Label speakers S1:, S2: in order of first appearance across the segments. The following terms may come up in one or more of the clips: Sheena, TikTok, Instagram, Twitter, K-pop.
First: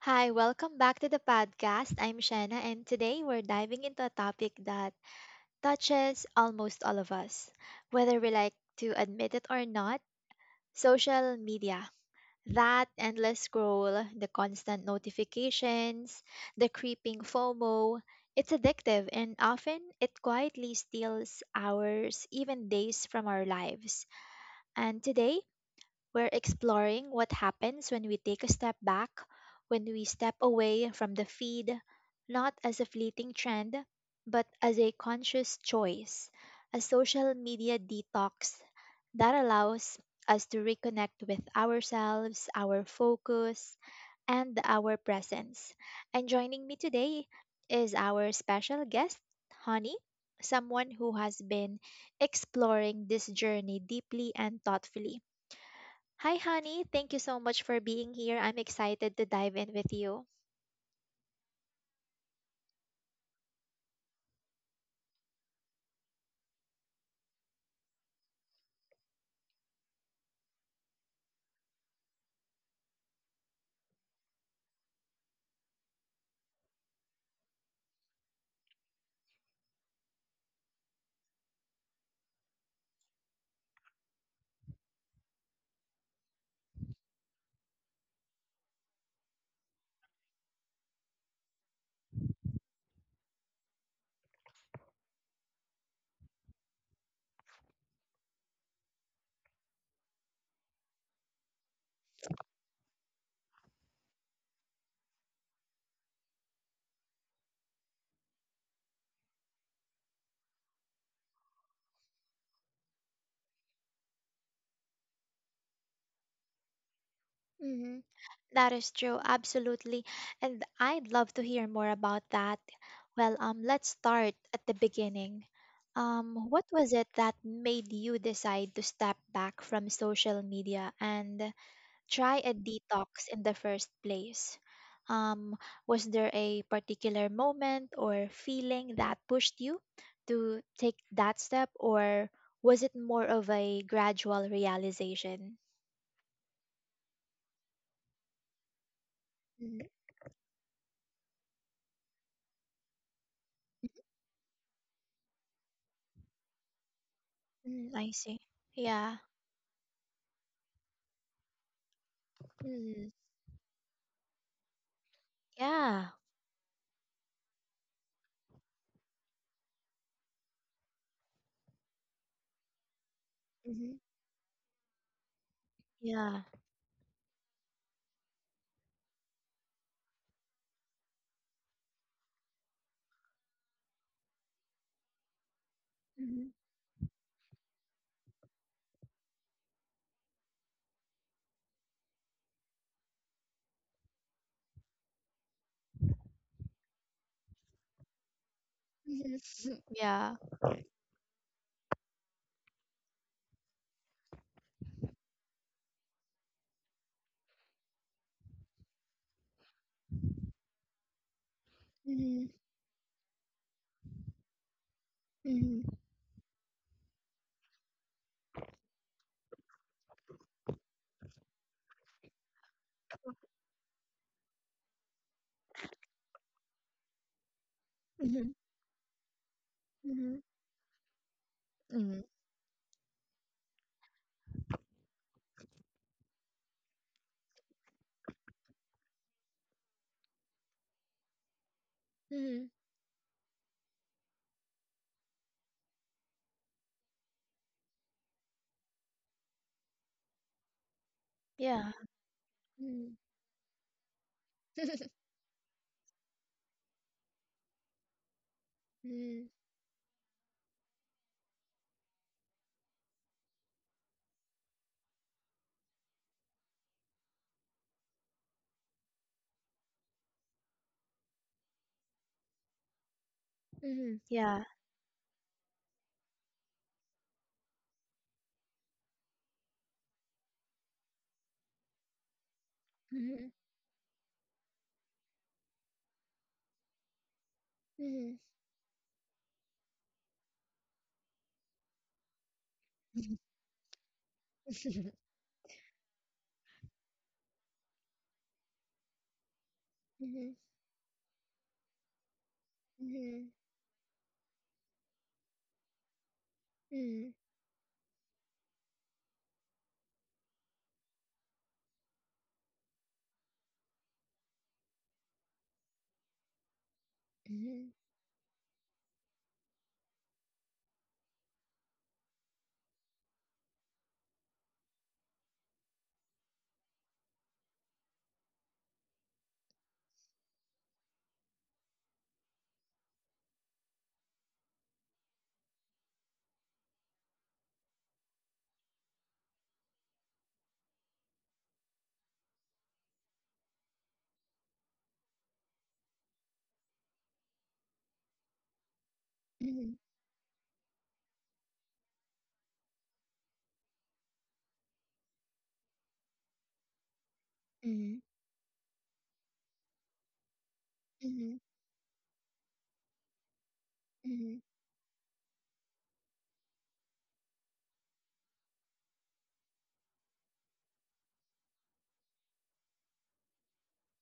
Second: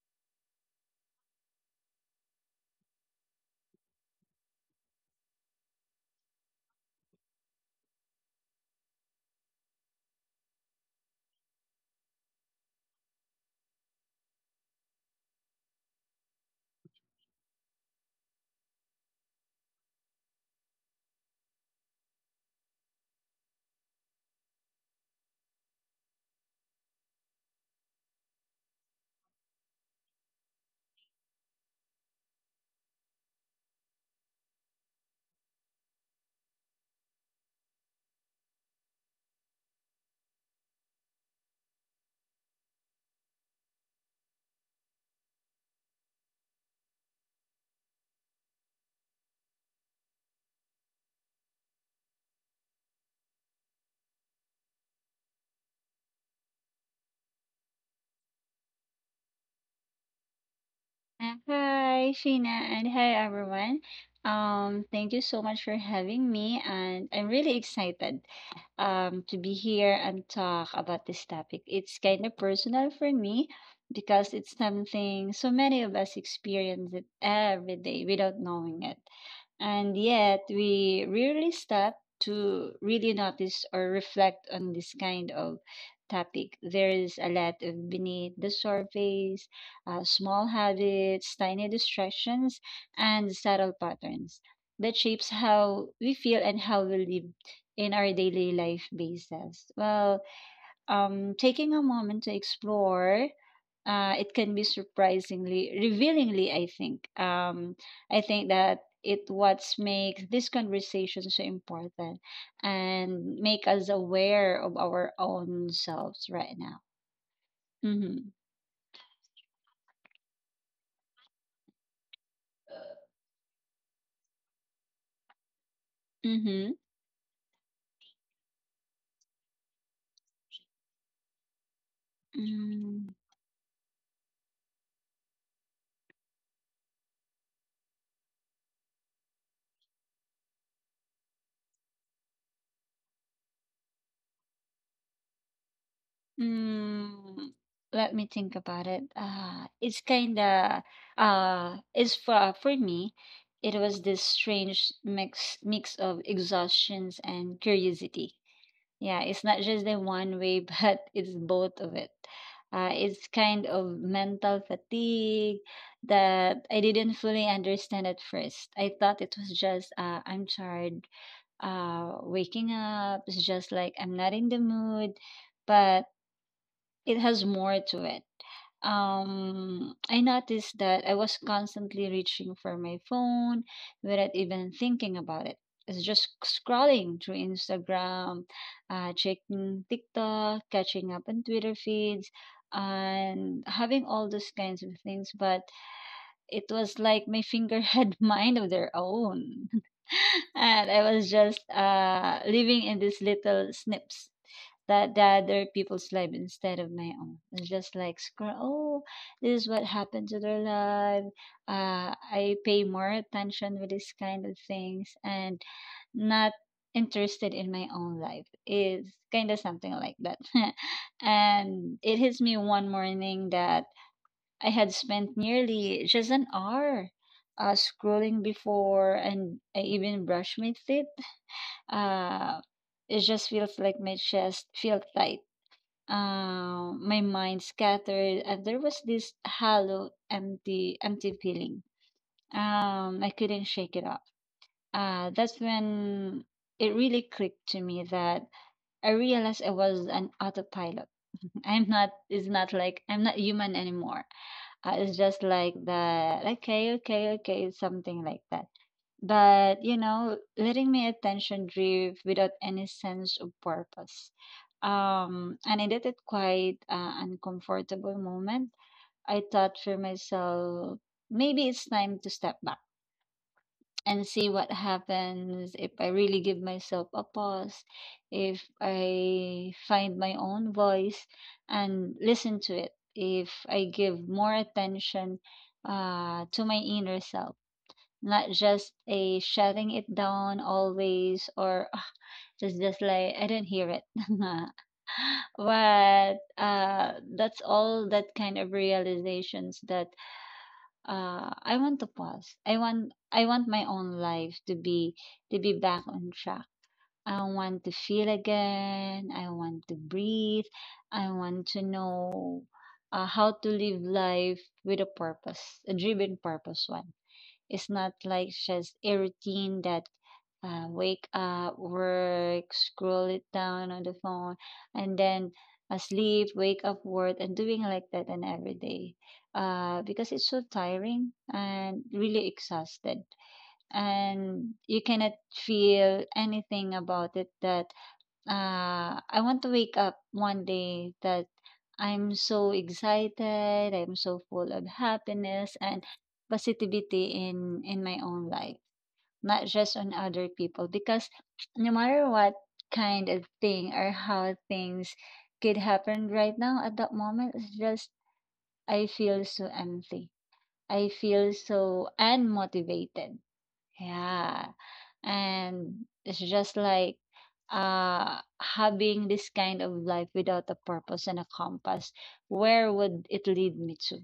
S1: Hi, welcome back to the podcast. I'm Shanna, and today we're diving into a topic that touches almost all of us, whether we like to admit it or not, social media. That endless scroll, the constant notifications, the creeping FOMO, it's addictive, and often it quietly steals hours, even days from our lives. And today, we're exploring what happens when we take a step back, when we step away from the feed, not as a fleeting trend, but as a conscious choice, a social media detox that allows us to reconnect with ourselves, our focus, and our presence. And joining me today is our special guest, Honey, someone who has been exploring this journey deeply and thoughtfully. Hi, Honey. Thank you so much for being here. I'm excited to dive in with you.
S2: Hi, Sheena, and hi everyone. Thank you so much for having me, and I'm really excited. To be here and talk about this topic. It's kind of personal for me because it's something so many of us experience it every day without knowing it. And yet, we rarely stop to really notice or reflect on this kind of topic. There is a lot of beneath the surface, small habits, tiny distractions, and subtle patterns that shapes how we feel and how we live in our daily life basis? Well, taking a moment to explore, it can be surprisingly revealingly, I think. I think that it what makes this conversation so important and make us aware of our own selves right now.
S1: Mm-hmm.
S2: Mm-hmm.
S1: That is true, absolutely. And I'd love to hear more about that. Well, let's start at the beginning. What was it that made you decide to step back from social media and try a
S2: Mm-hmm.
S1: detox in the first place? Um, was there a particular moment or feeling that pushed you to take that step, or was it more of a gradual realization?
S2: Mm, let me think about it.
S1: Mm,
S2: It's kind of it's for me. It was this strange mix of exhaustions and
S1: mm, I
S2: curiosity.
S1: see. Yeah.
S2: Yeah, it's not just the one way, but it's both of it.
S1: Mm,
S2: It's kind of mental fatigue
S1: yeah.
S2: that I didn't fully understand at first. I thought it was just I'm tired, waking up. It's just like
S1: Mhm,
S2: I'm not in the mood, but
S1: yeah.
S2: it has more to it. I noticed that I was constantly reaching for my phone without even thinking about it. It's just
S1: Mhm,
S2: scrolling through Instagram, checking TikTok, catching up on Twitter feeds, and having all those kinds of things. But it was like my finger had mind of their
S1: mhm,
S2: own.
S1: yeah.
S2: And I was just living in these little snips that the other people's life instead of my own. It's just like scroll. Oh, this is what happened to their life.
S1: Mhm,
S2: I pay more attention with this kind of things and
S1: mhm,
S2: not interested in my own life. Is kind of something like that. And it hits me one morning that I had spent nearly just an hour. Scrolling
S1: mhm,
S2: before and I even
S1: mhm,
S2: brushed my teeth.
S1: mm,
S2: Uh, it just feels like my chest feel tight, my mind scattered, and there was this hollow empty feeling.
S1: mm,
S2: Um, I couldn't shake it off. Uh, that's when it really clicked to me that I realized I was an autopilot. I'm
S1: yeah.
S2: not It's not like
S1: Mhm,
S2: I'm not human anymore. It's just like that, like, okay, something like that.
S1: mhm,
S2: But you know, letting my attention drift without any sense of purpose. Um, and I did it quite uncomfortable moment. I thought for myself, maybe it's time to step back
S1: mm,
S2: and see
S1: yeah.
S2: what happens if I really give myself a pause, if I find my own voice and listen to it, if
S1: Mhm,
S2: I give more attention to my inner self,
S1: mhm.
S2: not just a shutting it down always, or "Ah, it's just like I don't hear it." But that's all that kind of realizations that
S1: Mhm,
S2: I want to pause. I want I
S1: mhm,
S2: want my own life to be back on track.
S1: mhm,
S2: I want to feel again. I want to breathe. I want to know how to live life with a purpose, a driven purpose one. It's
S1: mhm,
S2: not like just a routine that wake up, work, scroll it down on the phone, and then sleep, wake up, work, and doing like that and every day. Because it's so tiring and really exhausted, and you cannot feel anything about it, that I want to wake up one day that I'm so excited, I'm so full of happiness and positivity in my own life, not just
S1: mhm,
S2: on other people. Because no matter what kind of thing or how things could happen right now at that moment, it's just
S1: mhm,
S2: I feel so empty. I feel
S1: mhm,
S2: so unmotivated,
S1: mhm,
S2: yeah. And it's just like having this kind of life without a purpose and a compass, where would it lead me to?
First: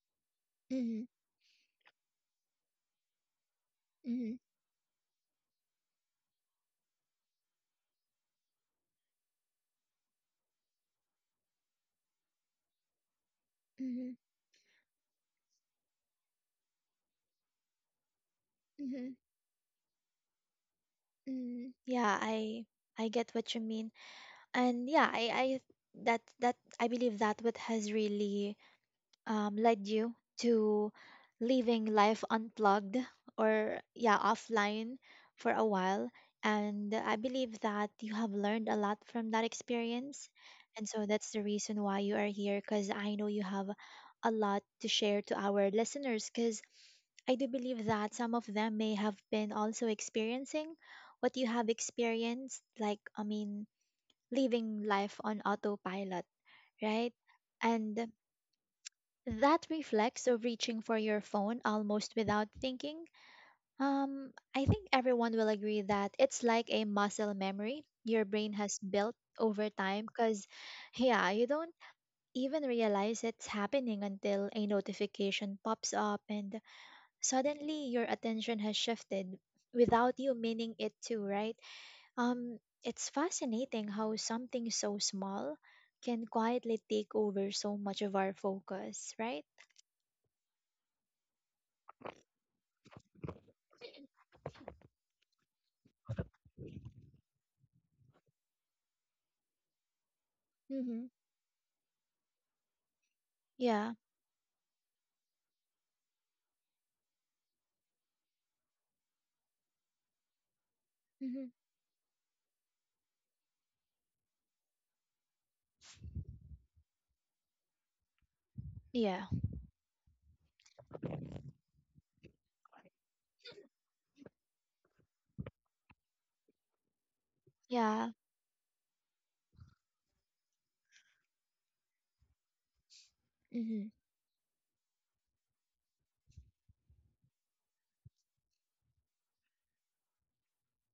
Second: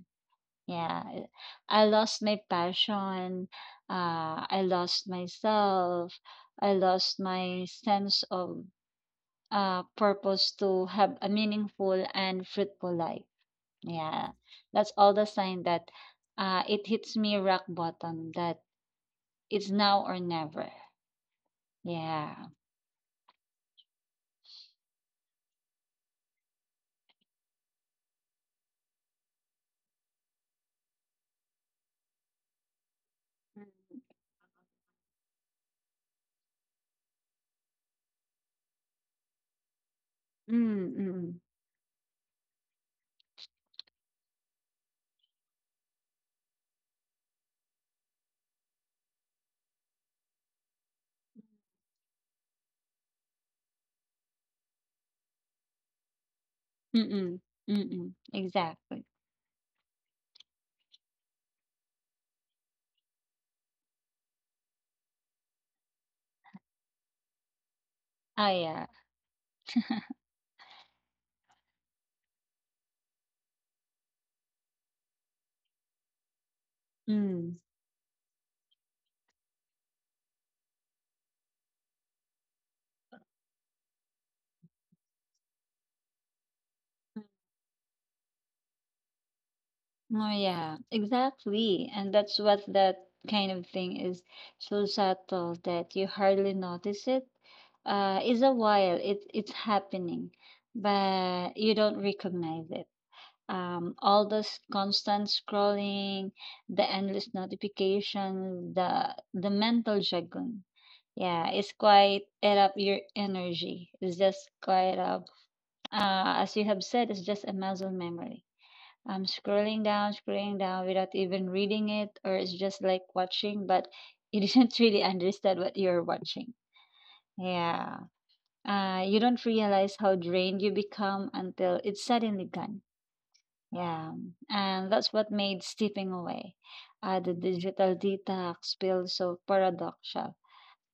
S1: mhm,
S2: Yeah. I lost my passion,
S1: mhm,
S2: I lost myself, I lost my sense of purpose to have a meaningful and fruitful life.
S1: mhm,
S2: Yeah. That's all the sign that it hits me rock bottom, that
S1: mhm,
S2: it's now or never.
S1: mhm. Yeah,
S2: Yeah.
S1: I get what you mean. And yeah, I that that I believe that what has really led you to leaving life unplugged or yeah, offline for a while, and I believe that you have learned a lot from that experience, and
S2: Mm,
S1: so that's
S2: mm,
S1: the reason why you are here, because I know you have a lot to share to our listeners, because I do believe that some of them may have been also experiencing what you have experienced, I mean, living life on autopilot, right?
S2: mm, mm,
S1: And
S2: mm, exactly.
S1: that reflex of reaching for your phone almost without thinking, I think everyone will agree that it's like a muscle memory your
S2: Oh
S1: brain has
S2: yeah.
S1: built over time because, yeah, you don't even realize it's happening until a notification pops up and
S2: Mm.
S1: suddenly your attention has shifted without you meaning it to, right? It's fascinating how something so small can quietly take over so much of our focus, right?
S2: Oh yeah, exactly. And that's what that kind of thing is so subtle that you hardly notice it. Is a while it it's happening,
S1: Mm-hmm.
S2: but you don't recognize it.
S1: Yeah.
S2: All this constant scrolling, the endless notifications, the mental juggling.
S1: Hmm.
S2: Yeah, it's quite add up your energy. It's just quite up. As you have said, it's just a muscle memory. I'm
S1: Yeah.
S2: scrolling down without even reading it, or it's just like watching, but you didn't really understand what you're watching. Yeah.
S1: Yeah.
S2: You don't realize how drained you become until it's suddenly gone,
S1: Hmm.
S2: yeah, and that's what made stepping away, the digital detox feel so paradoxical.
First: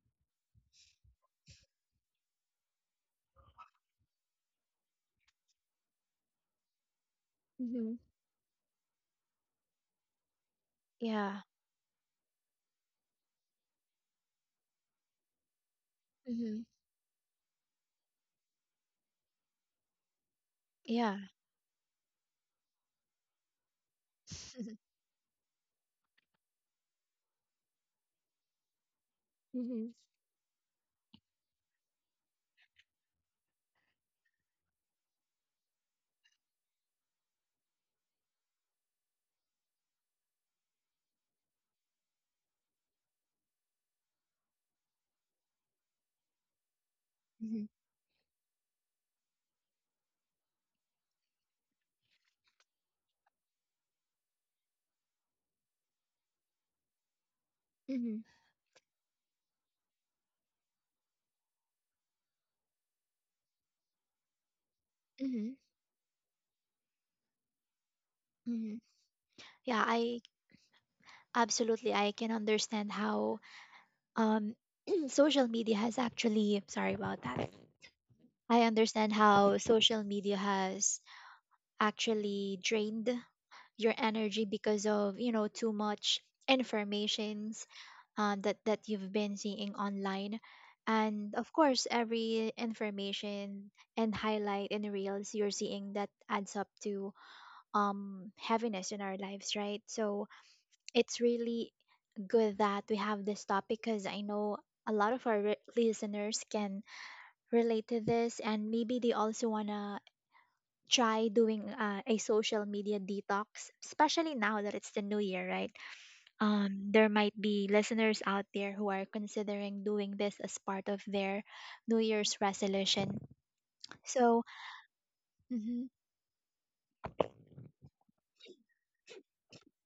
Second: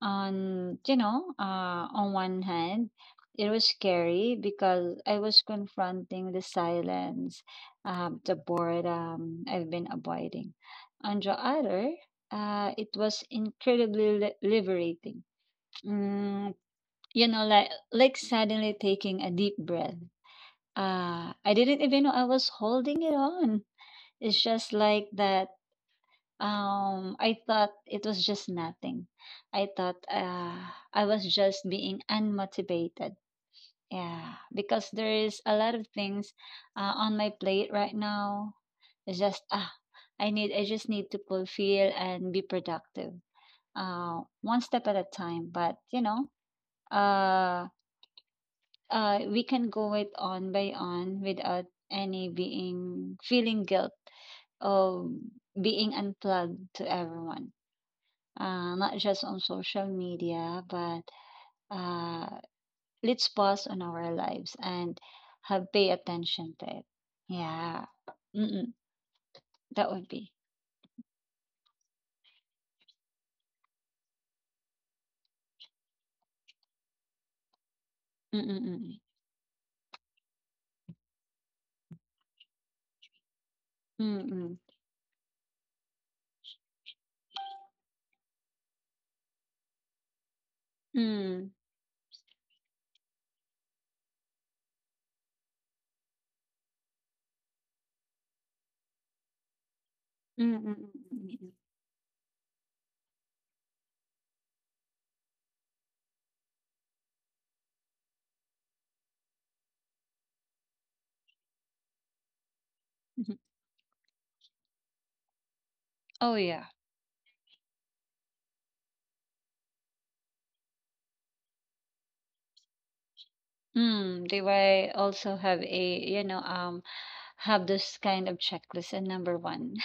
S2: On you know, on one hand, it was scary because I was confronting the silence,
S1: Hmm.
S2: the boredom I've been avoiding. On the
S1: Yeah.
S2: other, it was incredibly liberating. Mm,
S1: Hmm.
S2: you know, like suddenly taking a deep breath.
S1: Yeah.
S2: I didn't even know I was holding it on. It's just like that. I thought it was just nothing. I
S1: Hmm.
S2: thought I was just being unmotivated. Yeah, because there is a lot of things on my plate right now. It's just ah, I need. I just need to fulfill and be productive. One step at a time. But you know,
S1: Hmm.
S2: uh, we can go it on by on without any being feeling guilt, um, being unplugged to everyone,
S1: Hmm.
S2: not just on social media, but uh, let's pause on our lives and
S1: Hmm.
S2: have pay attention to it. Yeah, Mm-mm.
S1: Hmm. Yeah.
S2: That would
S1: I
S2: be.
S1: Absolutely. I can understand how um social media has actually. Sorry about that. I
S2: Mm-mm-mm.
S1: understand how social media has actually drained your energy
S2: Mm-mm.
S1: because of, you know, too much informations that that you've been seeing online, and
S2: Mm.
S1: of course every information and highlight and reels you're seeing that adds up to heaviness in our lives, right? So
S2: Mm-mm-mm-mm-mm.
S1: it's
S2: Mm mm mm.
S1: really good that we have this topic, because I know a lot of our listeners can relate to this, and maybe they also want to try doing a social media
S2: Hmm.
S1: detox, especially now that it's the new year, right?
S2: Oh yeah.
S1: There might be listeners out there who are considering doing this as part of their new year's resolution.
S2: Mm, they
S1: So,
S2: might also have
S1: mhm,
S2: a have this kind of checklist and number one.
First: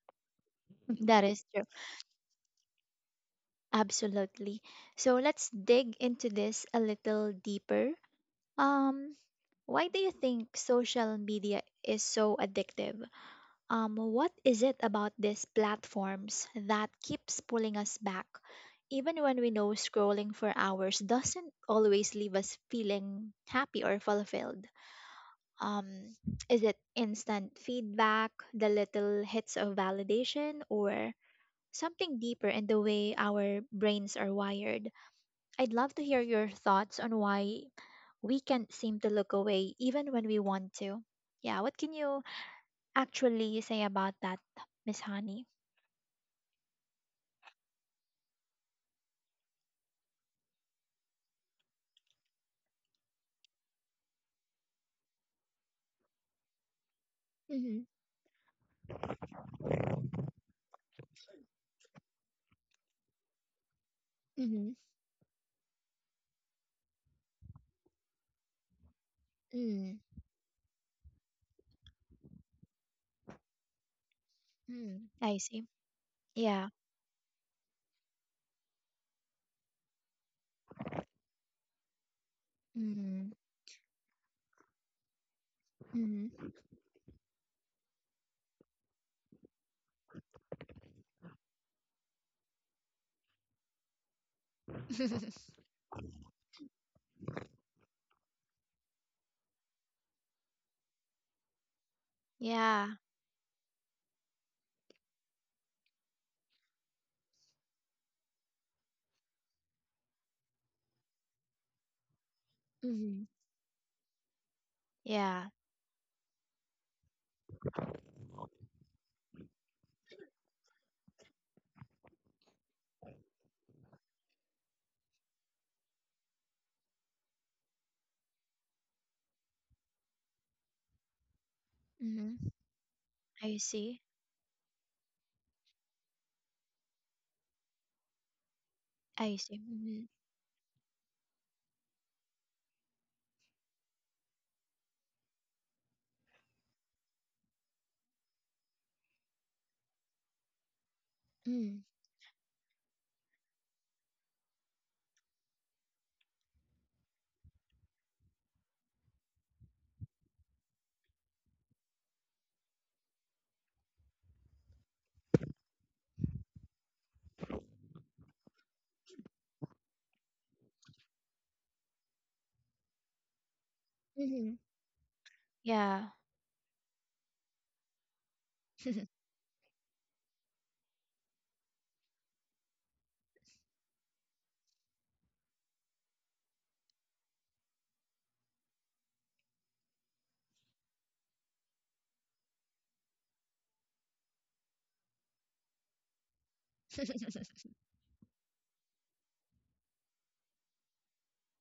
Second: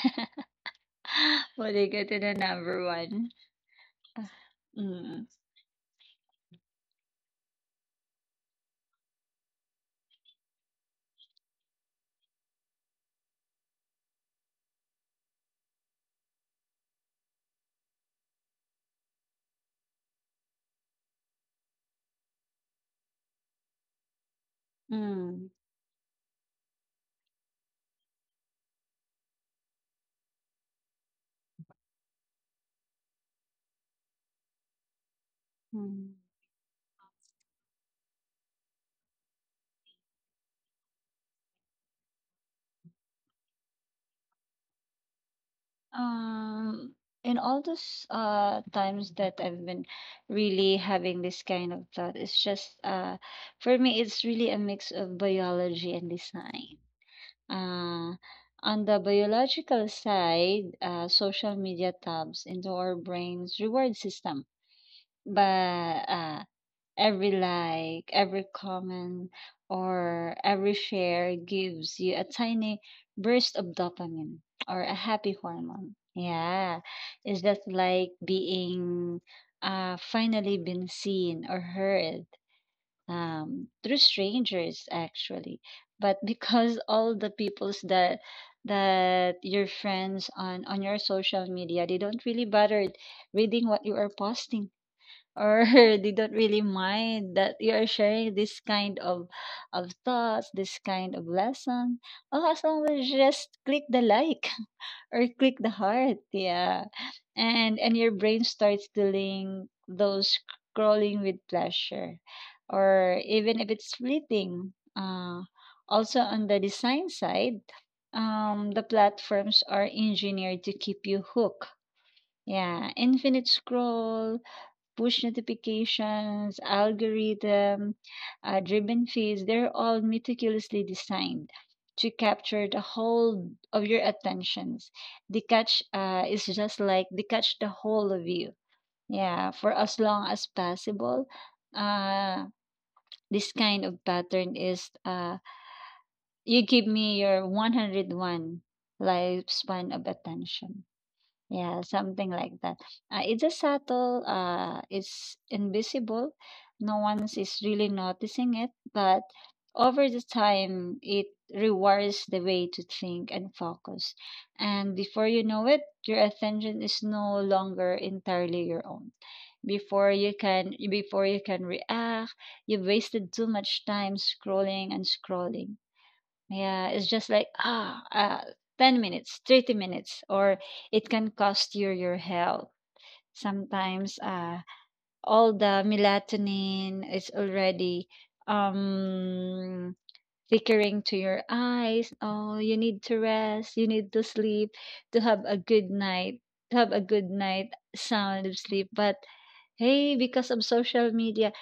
S1: that is true.
S2: When they get to the number one.
S1: Absolutely. So,
S2: Mm.
S1: let's dig into this a little deeper. Um, why do you think social media is so addictive? What is it about these platforms that keeps pulling us back, even when we know scrolling for hours doesn't always leave us feeling happy or fulfilled?
S2: Mm.
S1: Um, is it instant feedback, the little hits of validation, or something deeper in the way our brains are wired? I'd love to
S2: Mm.
S1: hear your thoughts on why we can't seem to look away even when we want to. Yeah, what can you actually say about that, Miss Honey?
S2: Um, in all those times that I've been really having this kind of thought, it's just for me it's really a mix of biology and design.
S1: Mm-hmm.
S2: Uh on the biological side, social media tabs into our brain's reward system.
S1: Mm-hmm.
S2: But every like, every comment,
S1: Mm.
S2: or every share gives you a tiny burst of dopamine or a
S1: Mm.
S2: happy
S1: I see.
S2: hormone.
S1: Yeah.
S2: Yeah, it's just like being finally been seen or heard
S1: Mm.
S2: through strangers, actually. But
S1: Mm-hmm.
S2: because all the peoples that your friends on your social media, they don't really bother reading what you are posting, or they don't really mind that you are sharing this kind of thoughts, this kind of lesson. Oh, as long
S1: Yeah.
S2: as you just click the like, or click the heart, yeah, and your brain starts doing those scrolling with pleasure, or
S1: Mm-hmm.
S2: even if it's fleeting.
S1: Yeah.
S2: Also on the design side, the platforms are engineered to keep you hooked. Yeah, infinite scroll, push notifications, algorithm, driven feeds, they're all meticulously designed to
S1: Mm-hmm.
S2: capture the whole
S1: I
S2: of your
S1: see.
S2: attentions. The catch is just like they catch the whole of you.
S1: I
S2: Yeah,
S1: see.
S2: for as
S1: Mm-hmm.
S2: long as possible. Uh, this kind of pattern is you give me your 101 lifespan of attention. Yeah,
S1: Mm.
S2: something like that. It's a subtle, it's invisible. No one's is really noticing it, but over the time, it rewires the way to think and focus. And before you know it, your attention is no longer entirely your own. Before you can react, you've wasted too much time
S1: Mm-hmm.
S2: scrolling and scrolling,
S1: Yeah.
S2: yeah, it's just like ah, 10 minutes, 30 minutes, or it can cost you your health. Sometimes all the melatonin is already um, flickering to your eyes. Oh, you need to rest, you need to sleep to have a good night, to have a good night, sound of sleep. But hey, because of social media,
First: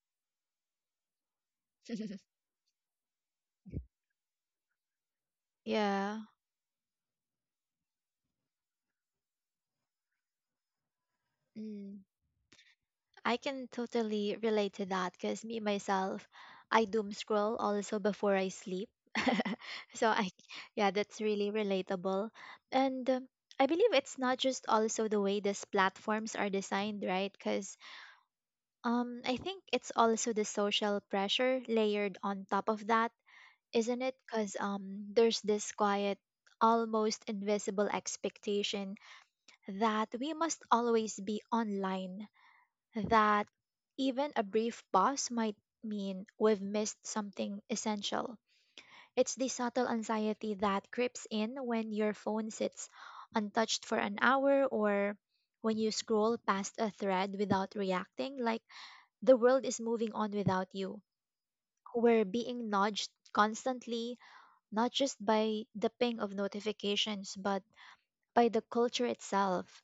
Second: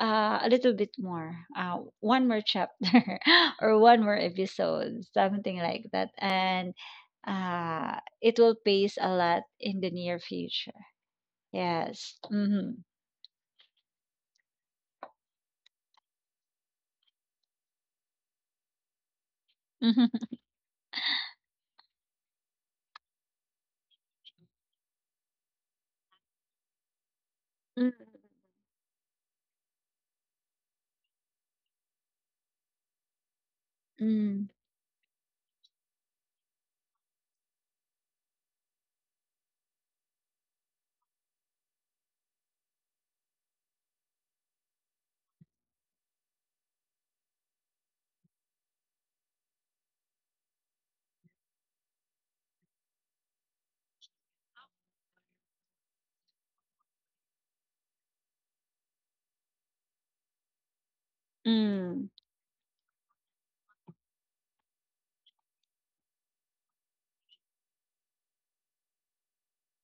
S2: a little bit more,
S1: Mm-hmm.
S2: one more chapter or one more episode, something like that.
S1: Yeah.
S2: And it will pace a lot in the near future.
S1: Mm.
S2: Yes. Mm-hmm.
S1: I can totally relate to that because me myself, I doom scroll also before I sleep. So
S2: Mm-hmm.
S1: I, yeah, that's really relatable. And I believe it's not just also the way these platforms are designed, right? Because I think it's also the social pressure layered on top of that, isn't
S2: Mm,
S1: it?
S2: mm,
S1: Because there's this quiet, almost invisible expectation that we must always be online, that even a brief pause might mean we've missed something essential. It's the subtle anxiety that creeps in when your phone sits untouched for an hour, or when you scroll past a thread without reacting, like the world is moving on without you.
S2: mm,
S1: We're being nudged constantly, not just by the ping of notifications, but by the culture itself.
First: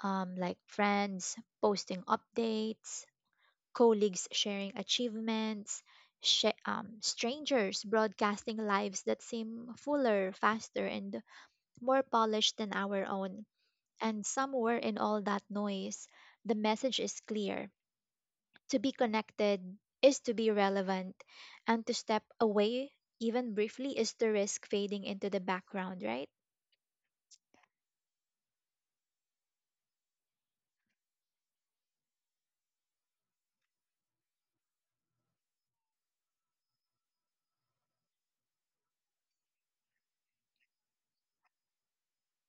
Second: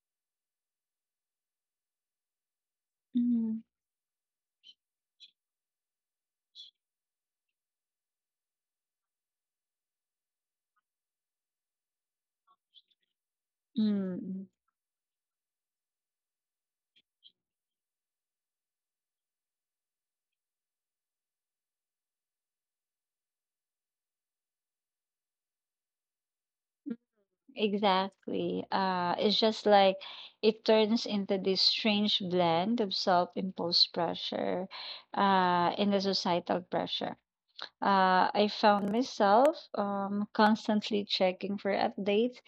S1: Like friends posting updates,
S2: mm,
S1: colleagues sharing achievements, strangers broadcasting lives that seem fuller, faster, and more polished than our own. And
S2: mm.
S1: somewhere in all that noise, the message is clear. To be connected is to be relevant, and to step away, even briefly, is to risk fading into the background, right?
S2: Exactly. It's just like it turns into this strange blend of self-imposed pressure, and the societal pressure. I found myself constantly checking for updates,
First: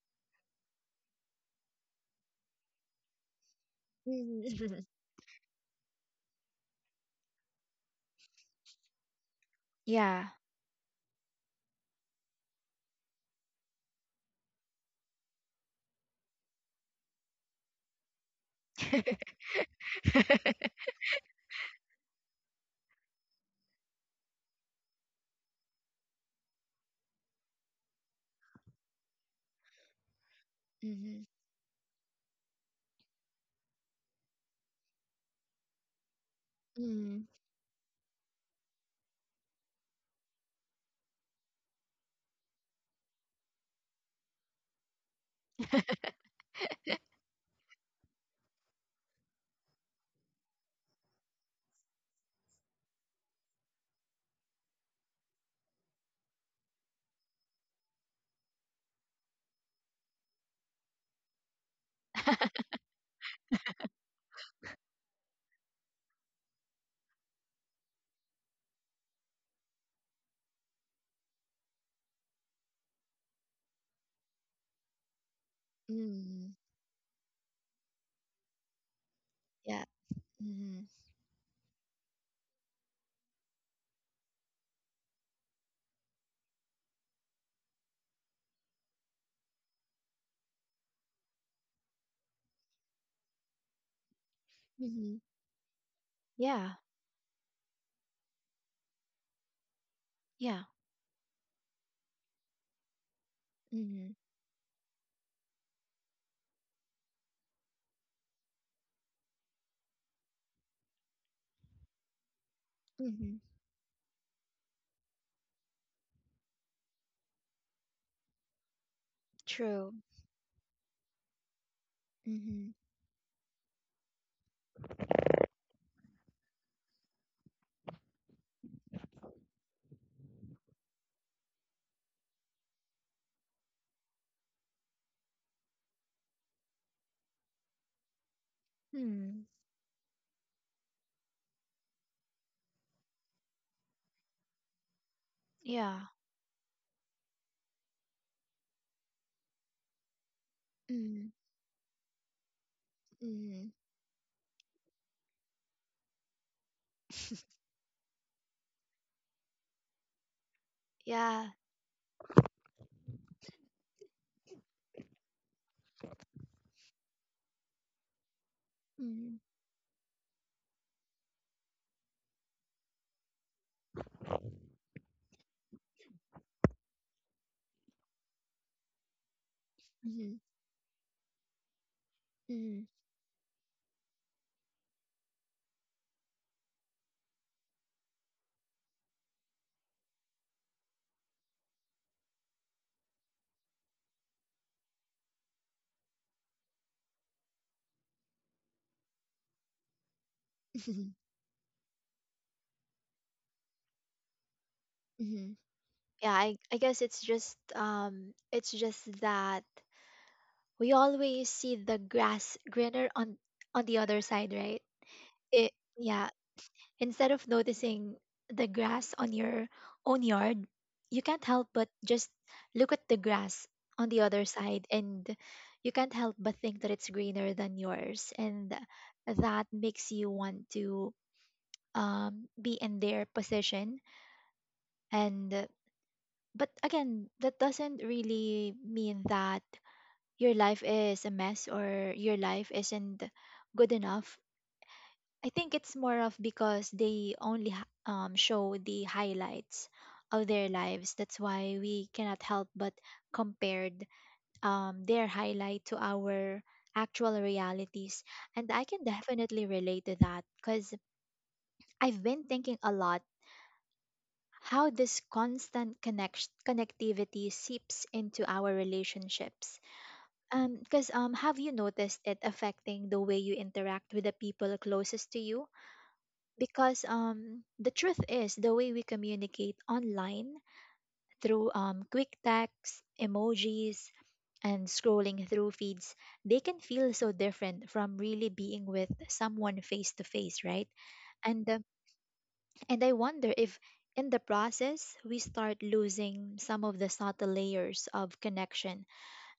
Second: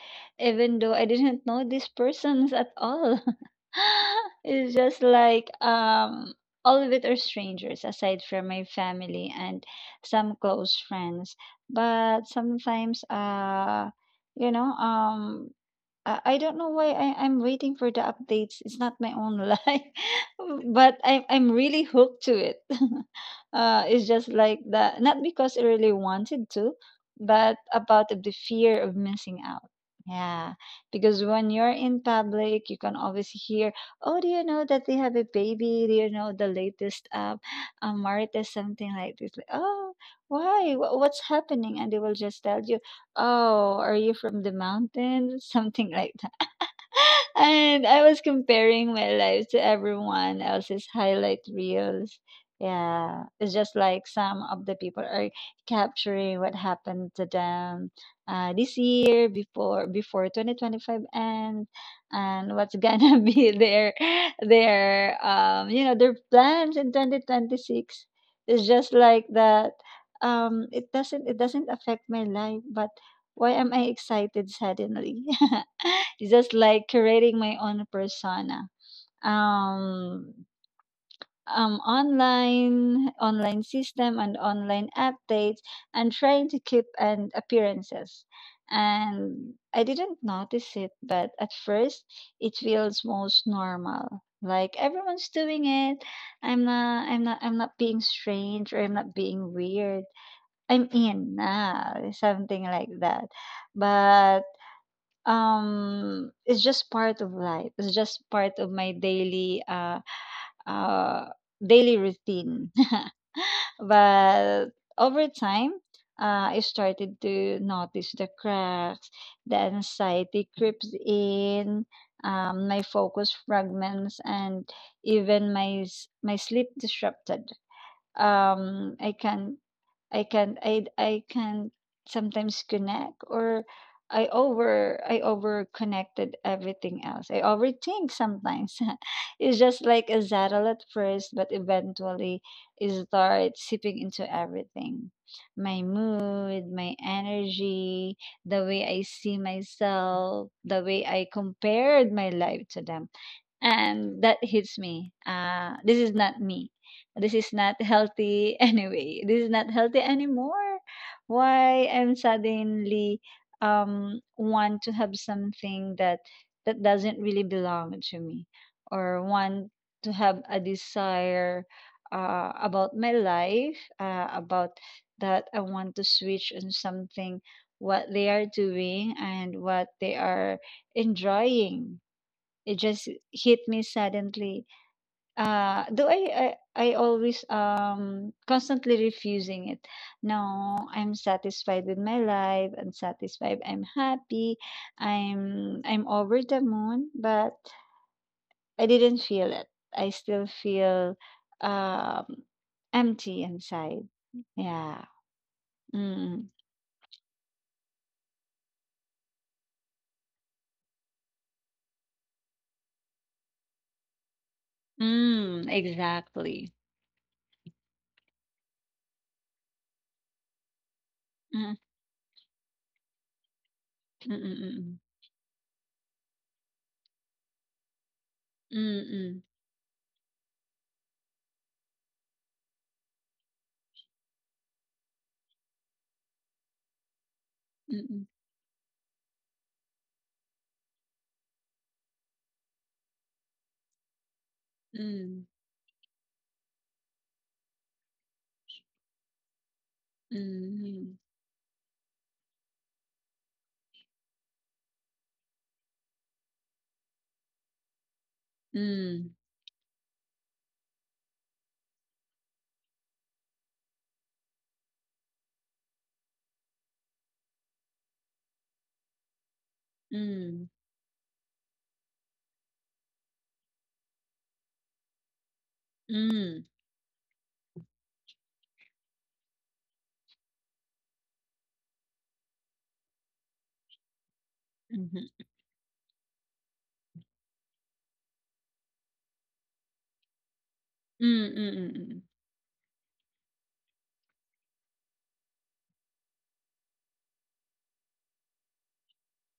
S2: even though I didn't know these persons at all. It's
S1: Mhm.
S2: just like all of it are strangers, aside from my family and
S1: Yeah.
S2: some close friends. But sometimes, you know, I don't know why I'm waiting for the updates. It's not my own life, but I'm really hooked to it. It's just like that, not because I really wanted to, but about of the fear of missing out. Yeah,
S1: Mm-hmm.
S2: because when you're in public, you can always hear, "Oh, do you know that they have a baby? Do you know the latest
S1: Mm,
S2: Marita something like this?" Like, oh, why? What's happening? And they will just tell you, "Oh, are you from the mountains?" Something like that, and I was comparing my life to everyone else's highlight reels. Yeah, it's just like some of the people are capturing what happened to them, this year before 2025 ends, and what's gonna be their you know their plans in 2026. It's just like that. It doesn't affect my life, but why am I excited suddenly? It's just
S1: mm,
S2: like creating my own persona.
S1: yeah.
S2: Um,
S1: Mm-hmm.
S2: online system, and online updates, and trying to keep and appearances. And I didn't notice it, but at first it feels most normal. Like
S1: Mm-hmm.
S2: everyone's doing it. I'm
S1: Yeah.
S2: not. I'm not. I'm not being strange, or I'm not being weird.
S1: Yeah.
S2: I'm in now, something like that.
S1: Mm-hmm.
S2: But it's just part of life. It's just part of my daily uh daily routine.
S1: Mm-hmm.
S2: But over time, I started to notice the cracks, the
S1: True.
S2: anxiety creeps in,
S1: Mm-hmm.
S2: my focus fragments, and even my my sleep disrupted. Um, I can I can sometimes connect, or I over connected everything else. I overthink sometimes.
S1: Mm,
S2: It's just like a saddle at first, but eventually it starts seeping into everything. My
S1: yeah.
S2: mood, my energy, the way I see myself, the way I
S1: Mm-hmm.
S2: compared my life to them.
S1: Mm-hmm.
S2: And that hits me. This is not me. This is not healthy anyway. This is not healthy anymore.
S1: Yeah.
S2: Why I'm suddenly want to have something that doesn't really belong to me, or
S1: Mm-hmm.
S2: want to have a desire, about my life, about that I want to switch on something, what they are doing and what they
S1: Mm-hmm.
S2: are enjoying. It
S1: Mm-hmm.
S2: just hit me suddenly. Do I always constantly refusing it. No, I'm satisfied with my life. I'm satisfied. I'm happy. I'm over the moon. But I didn't feel it. I still feel um empty inside. Yeah.
S1: Mm-hmm. Yeah.
S2: Mm.
S1: I guess it's just that we always see the grass greener on the other side, right?
S2: Mm.
S1: It, yeah.
S2: Exactly.
S1: Instead of noticing the grass on your own yard, you can't help
S2: Mm.
S1: but just look at the grass on the other side,
S2: Mm.
S1: and you can't help but think that it's greener than yours, and
S2: Mm.
S1: that makes you want to be in their position, and but again that doesn't
S2: Mm.
S1: really mean that your life is a mess or your life isn't good enough.
S2: Mm.
S1: I think it's more of because they only show the highlights of their lives,
S2: Mm.
S1: that's why we cannot help but compared their highlight to our actual realities. And I can
S2: Mm.
S1: definitely relate to that, because I've been thinking a lot how this constant connectivity seeps into our relationships.
S2: Mm. Mm.
S1: Because Have you noticed it affecting the way you interact with the people closest to you?
S2: Mm. Mm.
S1: Because the truth is, the way we communicate online through quick texts, emojis, and
S2: Mm. Mm.
S1: scrolling through feeds, they can feel so different from really being with someone face to face, right?
S2: Mm,
S1: And
S2: mm,
S1: um
S2: mm, mm,
S1: and I wonder if in the process we start losing some of the subtle layers of connection,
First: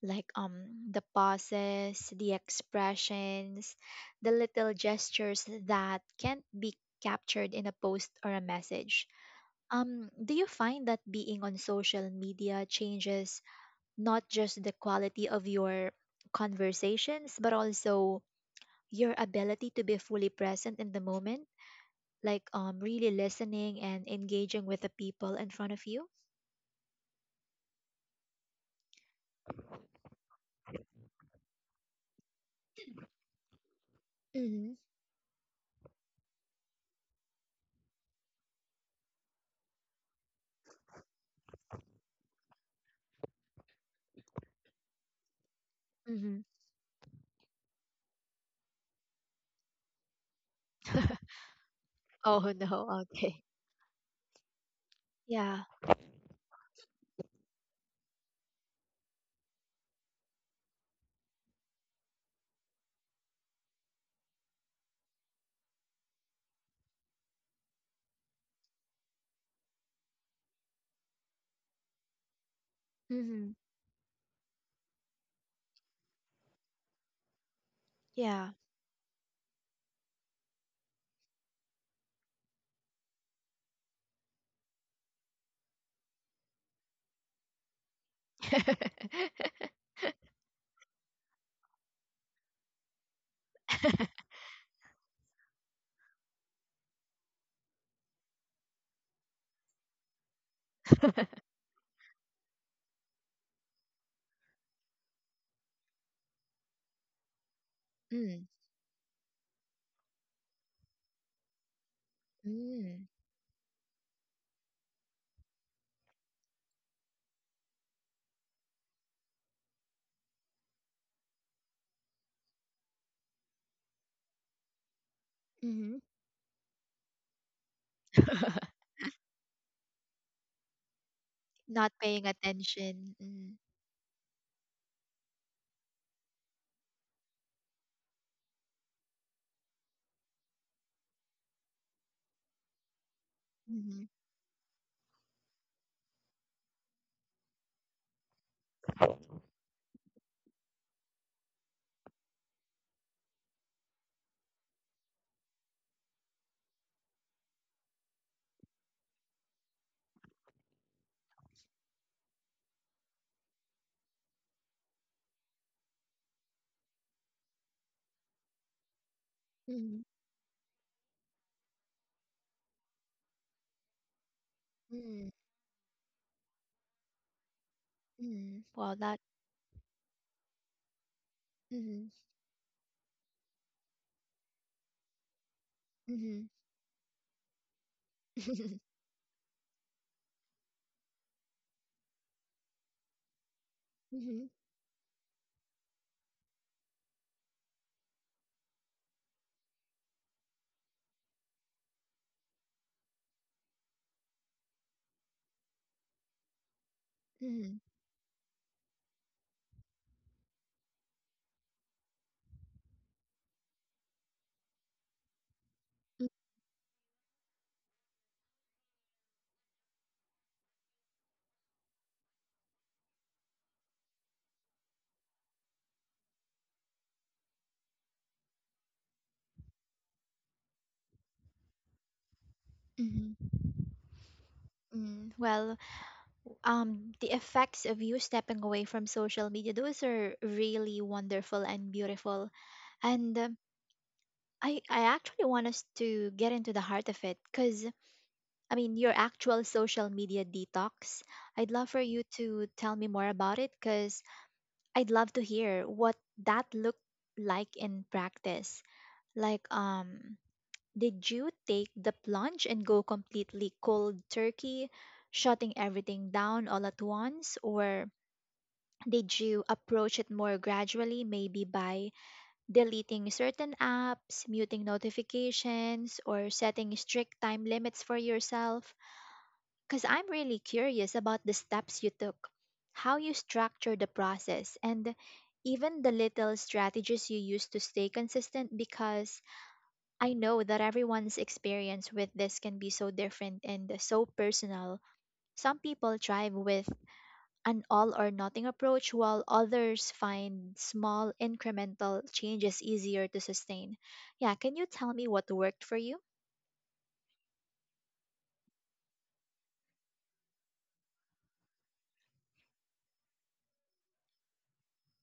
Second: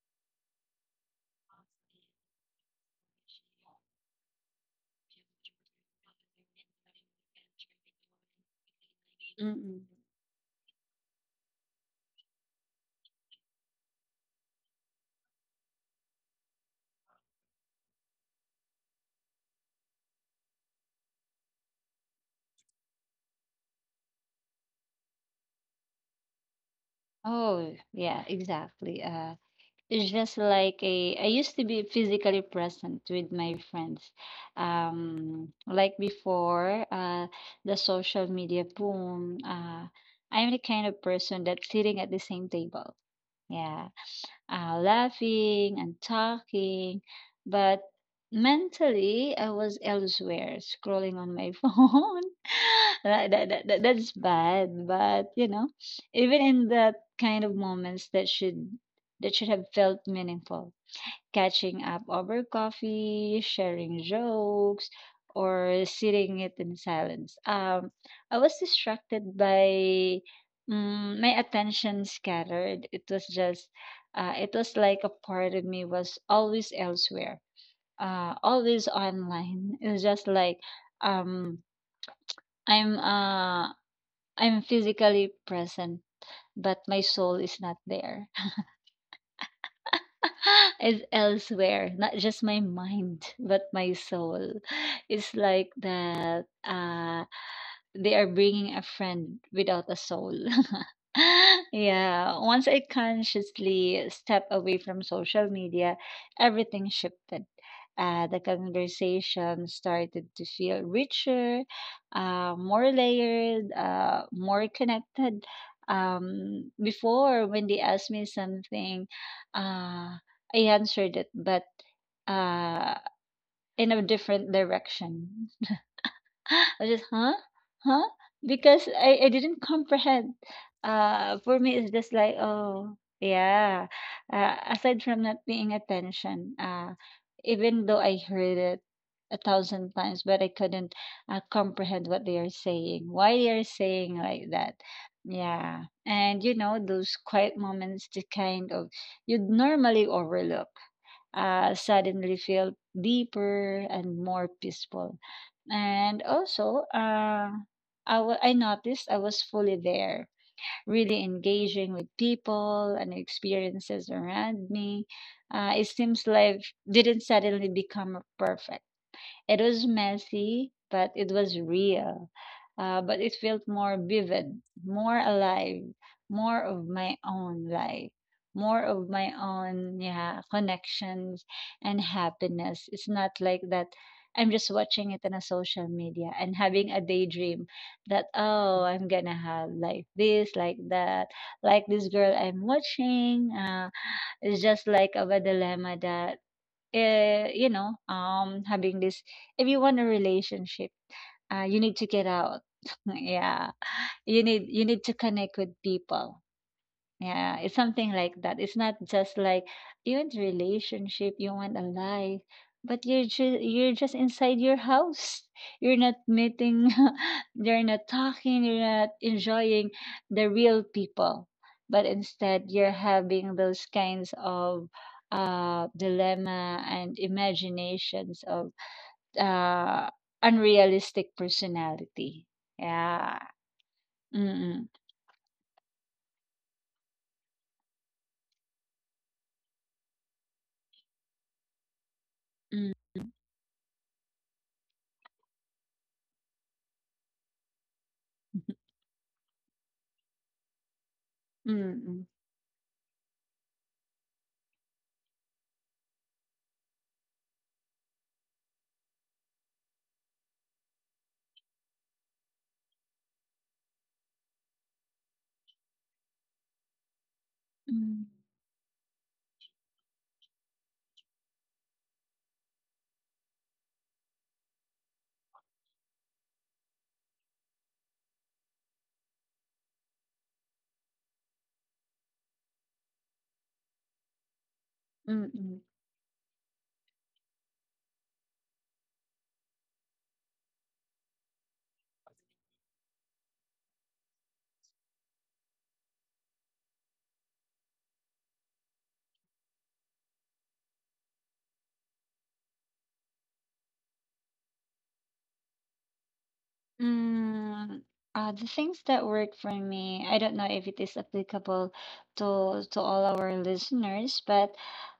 S1: like the pauses, the expressions, the little gestures that can't be captured in a post or a message.
S2: mm. Mm.
S1: Do you find that being on social media changes not just the quality of your conversations but also your ability to be fully present in the moment, like really listening and engaging with the people in front of you?
S2: Oh, yeah, exactly. It's just like I used to be physically present with my friends.
S1: Hmm.
S2: Like before, the social media boom, I'm the kind of person that's sitting at the same table. Yeah, laughing and
S1: Mhm.
S2: talking. But mentally, I was elsewhere, scrolling on my phone.
S1: Oh no,
S2: that,
S1: okay.
S2: that, that, that- that's bad. But,
S1: Yeah.
S2: even in that kind of moments that should have felt meaningful, catching up over coffee, sharing jokes, or sitting it in silence. I was distracted by, my attention scattered.
S1: Mhm.
S2: It was like a part of me was always elsewhere,
S1: Yeah.
S2: always online. It was just like um, I'm, uh, I'm physically present, but my soul is not there. Is elsewhere, not just my mind, but my soul. It's like that. They are bringing a friend without a soul. Yeah, once I consciously step away from social media, everything shifted. The
S1: Mm,
S2: conversation started to feel richer, more
S1: mm,
S2: layered, more connected. Before, when they asked me something, uh, I answered it, but uh, in a different direction.
S1: mhm.
S2: I was just, "Huh? Huh?" Because I didn't comprehend. For me, it's
S1: Not
S2: just
S1: paying
S2: like, "Oh,
S1: attention. Mm,
S2: yeah." Aside from not paying attention, even though I heard it a thousand times, but I couldn't, comprehend what they are saying, why they are
S1: mhm.
S2: saying like that. Yeah. And those quiet moments, the kind of you'd normally overlook, suddenly felt deeper and more peaceful. And also, I noticed I was fully there, really engaging with people and experiences around me. It seems life didn't suddenly become perfect. It was
S1: Mm,
S2: messy, but it was real. But it felt more vivid, more
S1: mm,
S2: alive, more of my own life,
S1: mm.
S2: more
S1: Well,
S2: of
S1: that.
S2: my own, yeah, connections and
S1: Mm,
S2: happiness. It's not like that. I'm just watching it on a social
S1: mm,
S2: media
S1: mm,
S2: and having a daydream that, oh, I'm gonna have like this, like that, like this girl I'm watching.
S1: mm,
S2: It's just like of a dilemma that having this, if you want a relationship, you need to get out. Yeah, you need to connect with people. Yeah, it's
S1: mm,
S2: something like that. It's not just like you want relationship, you want a life, but you're just inside your house. You're not meeting, you're not talking, you're not enjoying the real people. But instead, you're having those kinds of dilemma and imaginations of uh unrealistic personality. Yeah.
S1: mm,
S2: Mm-mm.
S1: mm. Well, the effects of you stepping away from social media, those are really wonderful and beautiful.
S2: Mm-mm.
S1: And I actually want us to get into the heart of it because, I mean, your actual social media detox. I'd love for you to tell me more about it because I'd love to hear what that looked like in practice. Like, um, did you take the plunge and go completely cold turkey, shutting everything down all at once, or?
S2: Mm-mm.
S1: Did you approach it more gradually, maybe by deleting certain apps, muting notifications, or setting strict time limits for yourself? Because I'm really curious about the steps you took, how you structured the process, and
S2: Mm-mm.
S1: even the little strategies you use to stay consistent, because I know that everyone's experience with this can be so different and so personal. Some people thrive with an all or nothing approach, while others find small incremental changes easier to sustain. Yeah, can you tell me what worked for you?
S2: Mm. The things that work for me, I don't know if it is applicable to all our listeners, but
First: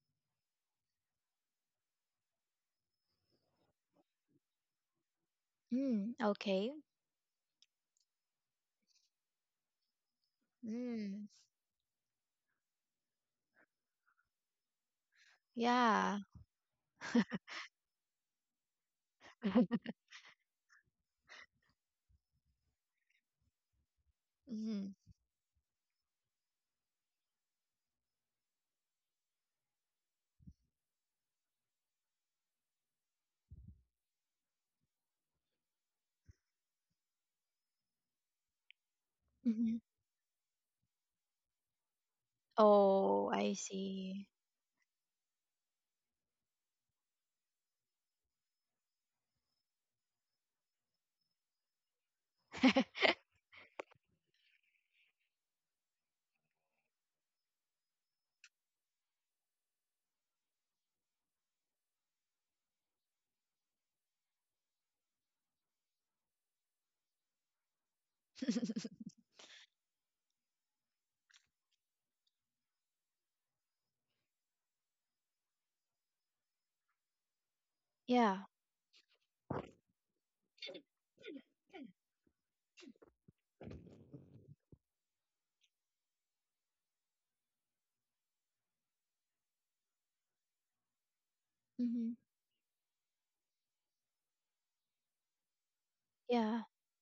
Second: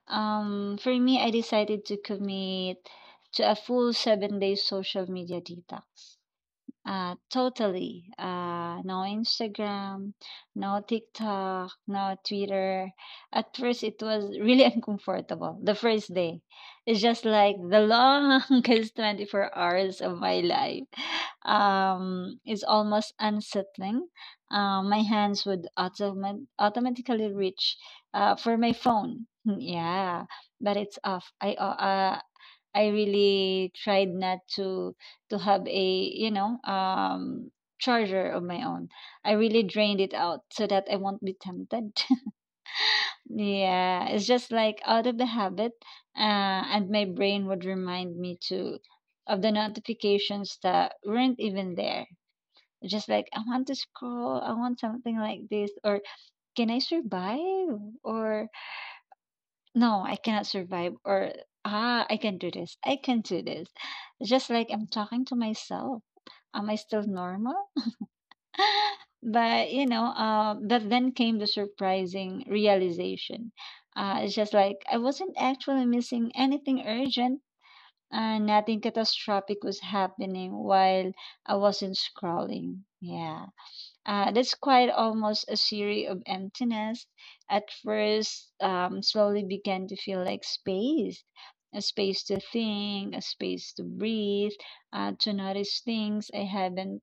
S2: for me, I decided to commit to a full 7-day social media detox.
S1: Mm, okay.
S2: Totally. No Instagram, no
S1: Mm,
S2: TikTok, no Twitter. At first, it was really uncomfortable the first
S1: yeah.
S2: day. It's just like the longest 24 hours of my life. It's almost unsettling.
S1: Mm,
S2: My hands would automatically reach, for my phone. Yeah, but it's off. I really tried not to have a you know um charger of my own. I really
S1: hmm.
S2: drained it out so that I won't be tempted.
S1: Oh, I
S2: Yeah, it's
S1: see.
S2: just like out of the habit, and my brain would remind me to of the notifications that weren't even there. Just like I want to scroll, I want something like this, or can I survive, or no, I cannot survive or, I can do this. I can do this. Just like I'm talking to myself. Am I still normal? But then came the surprising realization. It's just like I wasn't actually missing anything urgent.
S1: Yeah.
S2: Nothing catastrophic was happening while I wasn't scrolling. Yeah. That's quite almost a series of emptiness. At first, slowly began to feel like space, a
S1: Hmm.
S2: space to think, a space to breathe, to notice things
S1: Yeah.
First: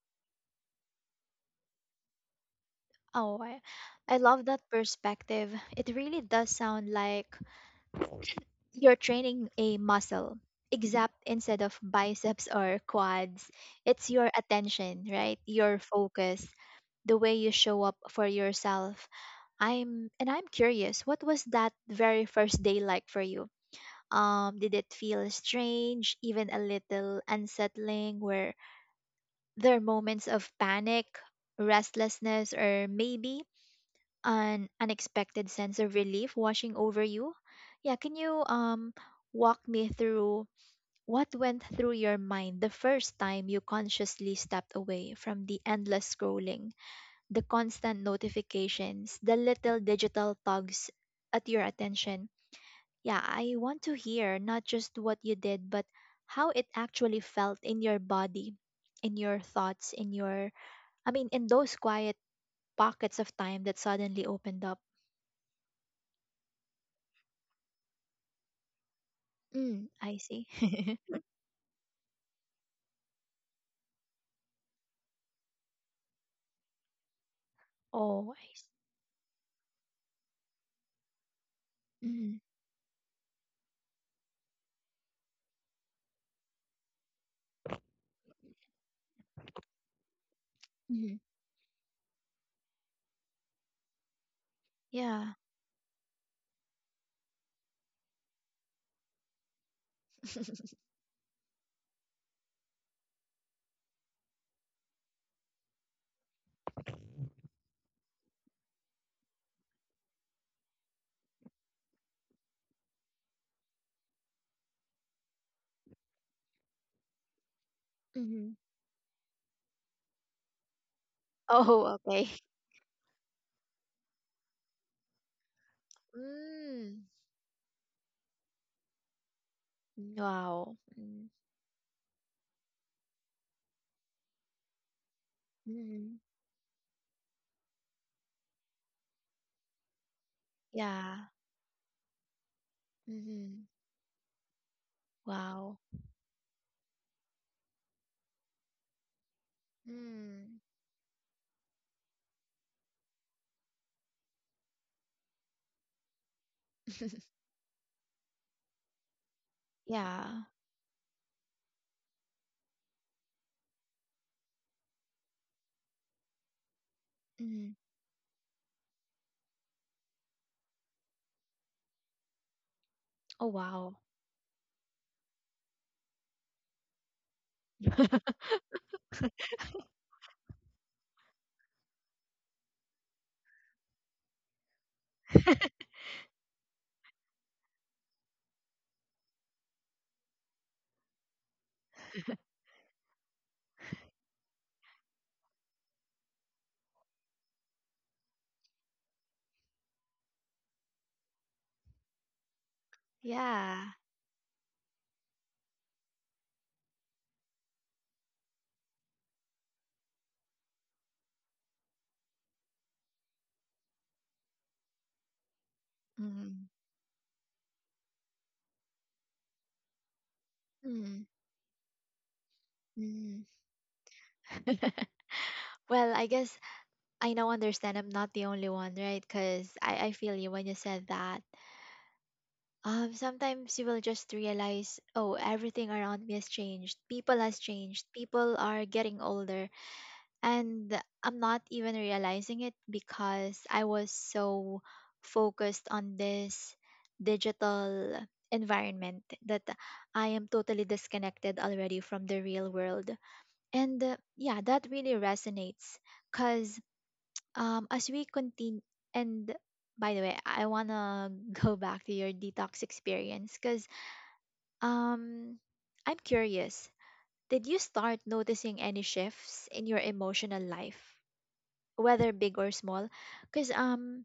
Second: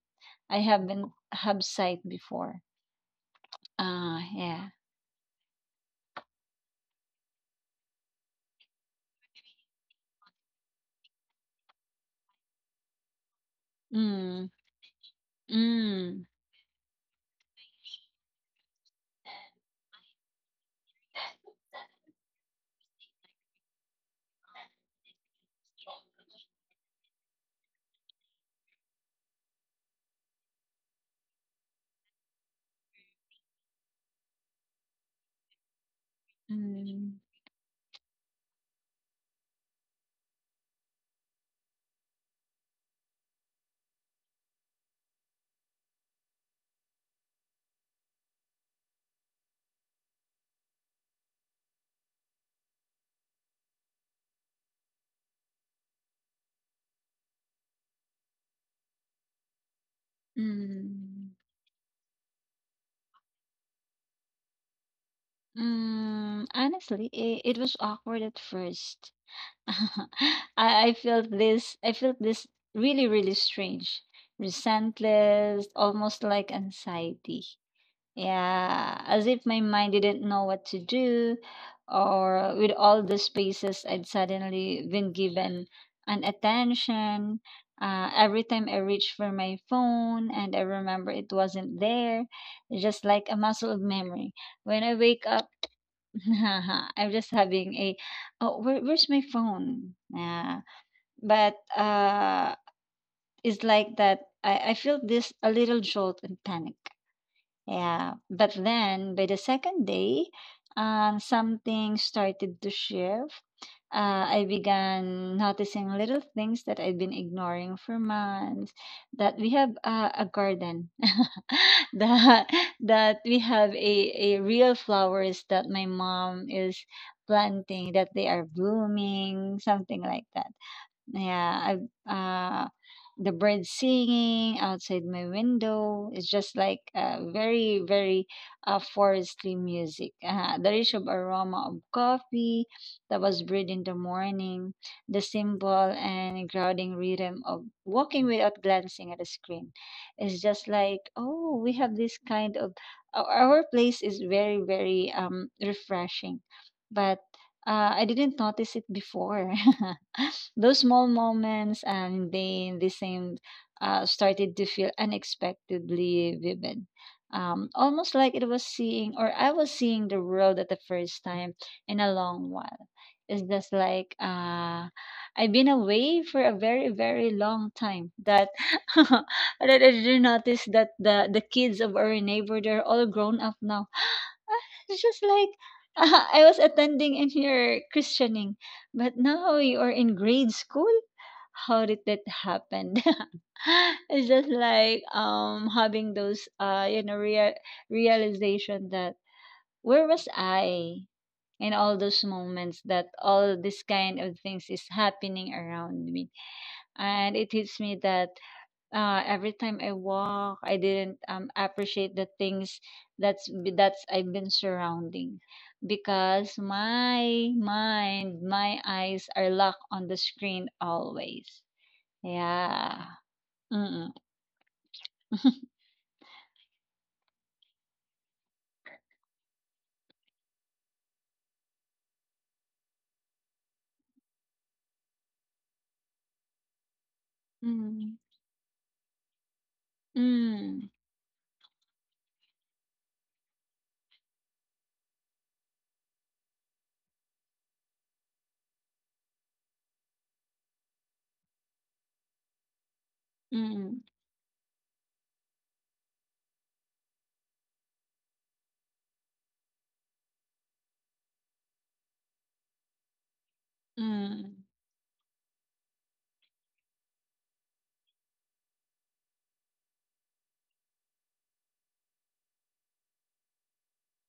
S2: I haven't have sight before.
S1: Oh, I
S2: Ah,
S1: love that
S2: yeah.
S1: perspective. It really does sound like you're training a muscle, except instead of biceps or quads, it's your
S2: Mm,
S1: attention, right? Your
S2: mm,
S1: focus, the way you show up for yourself. I'm and I'm curious, what was that very first day like for you? Did it feel strange, even a little unsettling? Were there moments of panic, restlessness, or maybe an unexpected sense of relief washing over
S2: mm,
S1: you? Yeah, can you walk me through what went through your mind the first time you consciously stepped away from the endless scrolling, the constant notifications, the little digital tugs at your attention? Yeah, I want to hear not just what you did, but how it actually felt in your body, in your thoughts, in your, I mean,
S2: mm,
S1: in those quiet pockets of time that suddenly opened up.
S2: mm. Honestly, it was awkward at first.
S1: Mm,
S2: I,
S1: I see.
S2: I felt this I felt this really, really strange. Resentless, almost like anxiety.
S1: Oh, I see.
S2: Yeah. As if my mind didn't know what to do
S1: Mm-hmm.
S2: or with all the spaces I'd suddenly been given an attention. Every time I reached for my phone and I remember
S1: Mm-hmm.
S2: it wasn't there, it's just like a muscle of memory. When I wake
S1: Yeah.
S2: up, haha, I'm just having a oh, where's my phone? Yeah, but it's like that. I feel this a little jolt and panic. Yeah, but then by the second day, something started to shift. I began noticing little things that I'd been ignoring for
S1: Hmm.
S2: months. That we have, a garden,
S1: Oh, okay.
S2: that that we have a real flowers that my mom is
S1: Mm.
S2: planting, that they are blooming, something like that.
S1: Wow. Mm.
S2: Yeah, I, uh, the birds singing outside my window.
S1: Mhm.
S2: It's just like, very, very forestry music. The rich of
S1: Yeah.
S2: aroma of coffee that was
S1: Mhm.
S2: brewed in the morning, the simple
S1: Wow.
S2: and grounding rhythm of walking without glancing at a screen. It's
S1: Mm.
S2: just like, oh, we have our place is very, very refreshing. But I didn't notice it before.
S1: Yeah.
S2: Those small moments and then the same, started to feel unexpectedly vivid.
S1: Mhm.
S2: Almost like it was seeing, or I was seeing the world at the first time in a long while. It's
S1: Oh,
S2: just
S1: wow.
S2: like I've been away for a very, very long time. That that I did notice that the kids of our neighbor, they're all grown up now. It's just like, I was attending in your christening but now you're in grade school? How did that happen? It's just like, having those real realization that where was I in all those moments that all this
S1: Yeah.
S2: kind of things is happening around me. And it hits me that, every time I walk, I didn't, appreciate the things that's that's I've been surrounding, because
S1: Mhm.
S2: my mind, my eyes are locked on the screen
S1: Mhm.
S2: always. Yeah.
S1: Mhm.
S2: Mm.
S1: Well, I guess I now understand I'm not the only one, right? Because I feel you when you said that. Sometimes you will just realize, oh, everything around me has changed. People has changed.
S2: Mm.
S1: People are getting older.
S2: Mm.
S1: And I'm not even realizing it because I was so focused on this digital environment that I am totally disconnected already from the real world.
S2: Mm.
S1: And yeah, that really resonates because as we continue, and by the way, I want to go back to your detox experience because
S2: Mm.
S1: um, I'm curious. Did you start noticing any shifts in your emotional life, whether big or small, because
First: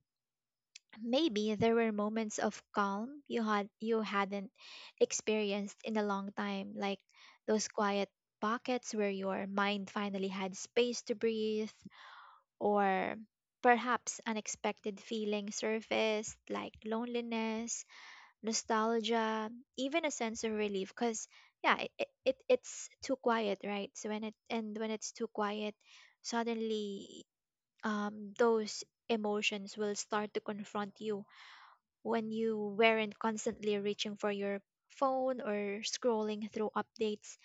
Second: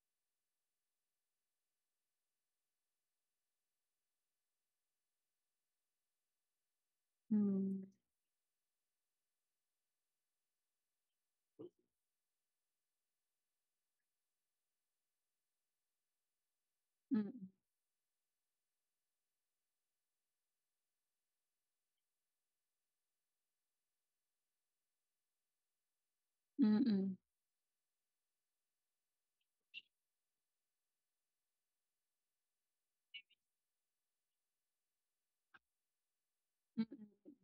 S1: maybe there were moments of calm you had you hadn't experienced in a long time, like those
S2: Mm.
S1: quiet pockets where your mind finally had space to breathe, or perhaps unexpected feelings surfaced like
S2: Mm.
S1: loneliness, nostalgia, even a sense of relief? Because yeah, it's too quiet, right? So when it, and when it's too quiet
S2: Mm. Mm.
S1: suddenly, those emotions will start to confront you when you weren't constantly reaching for your phone or scrolling through
S2: Mm.
S1: updates.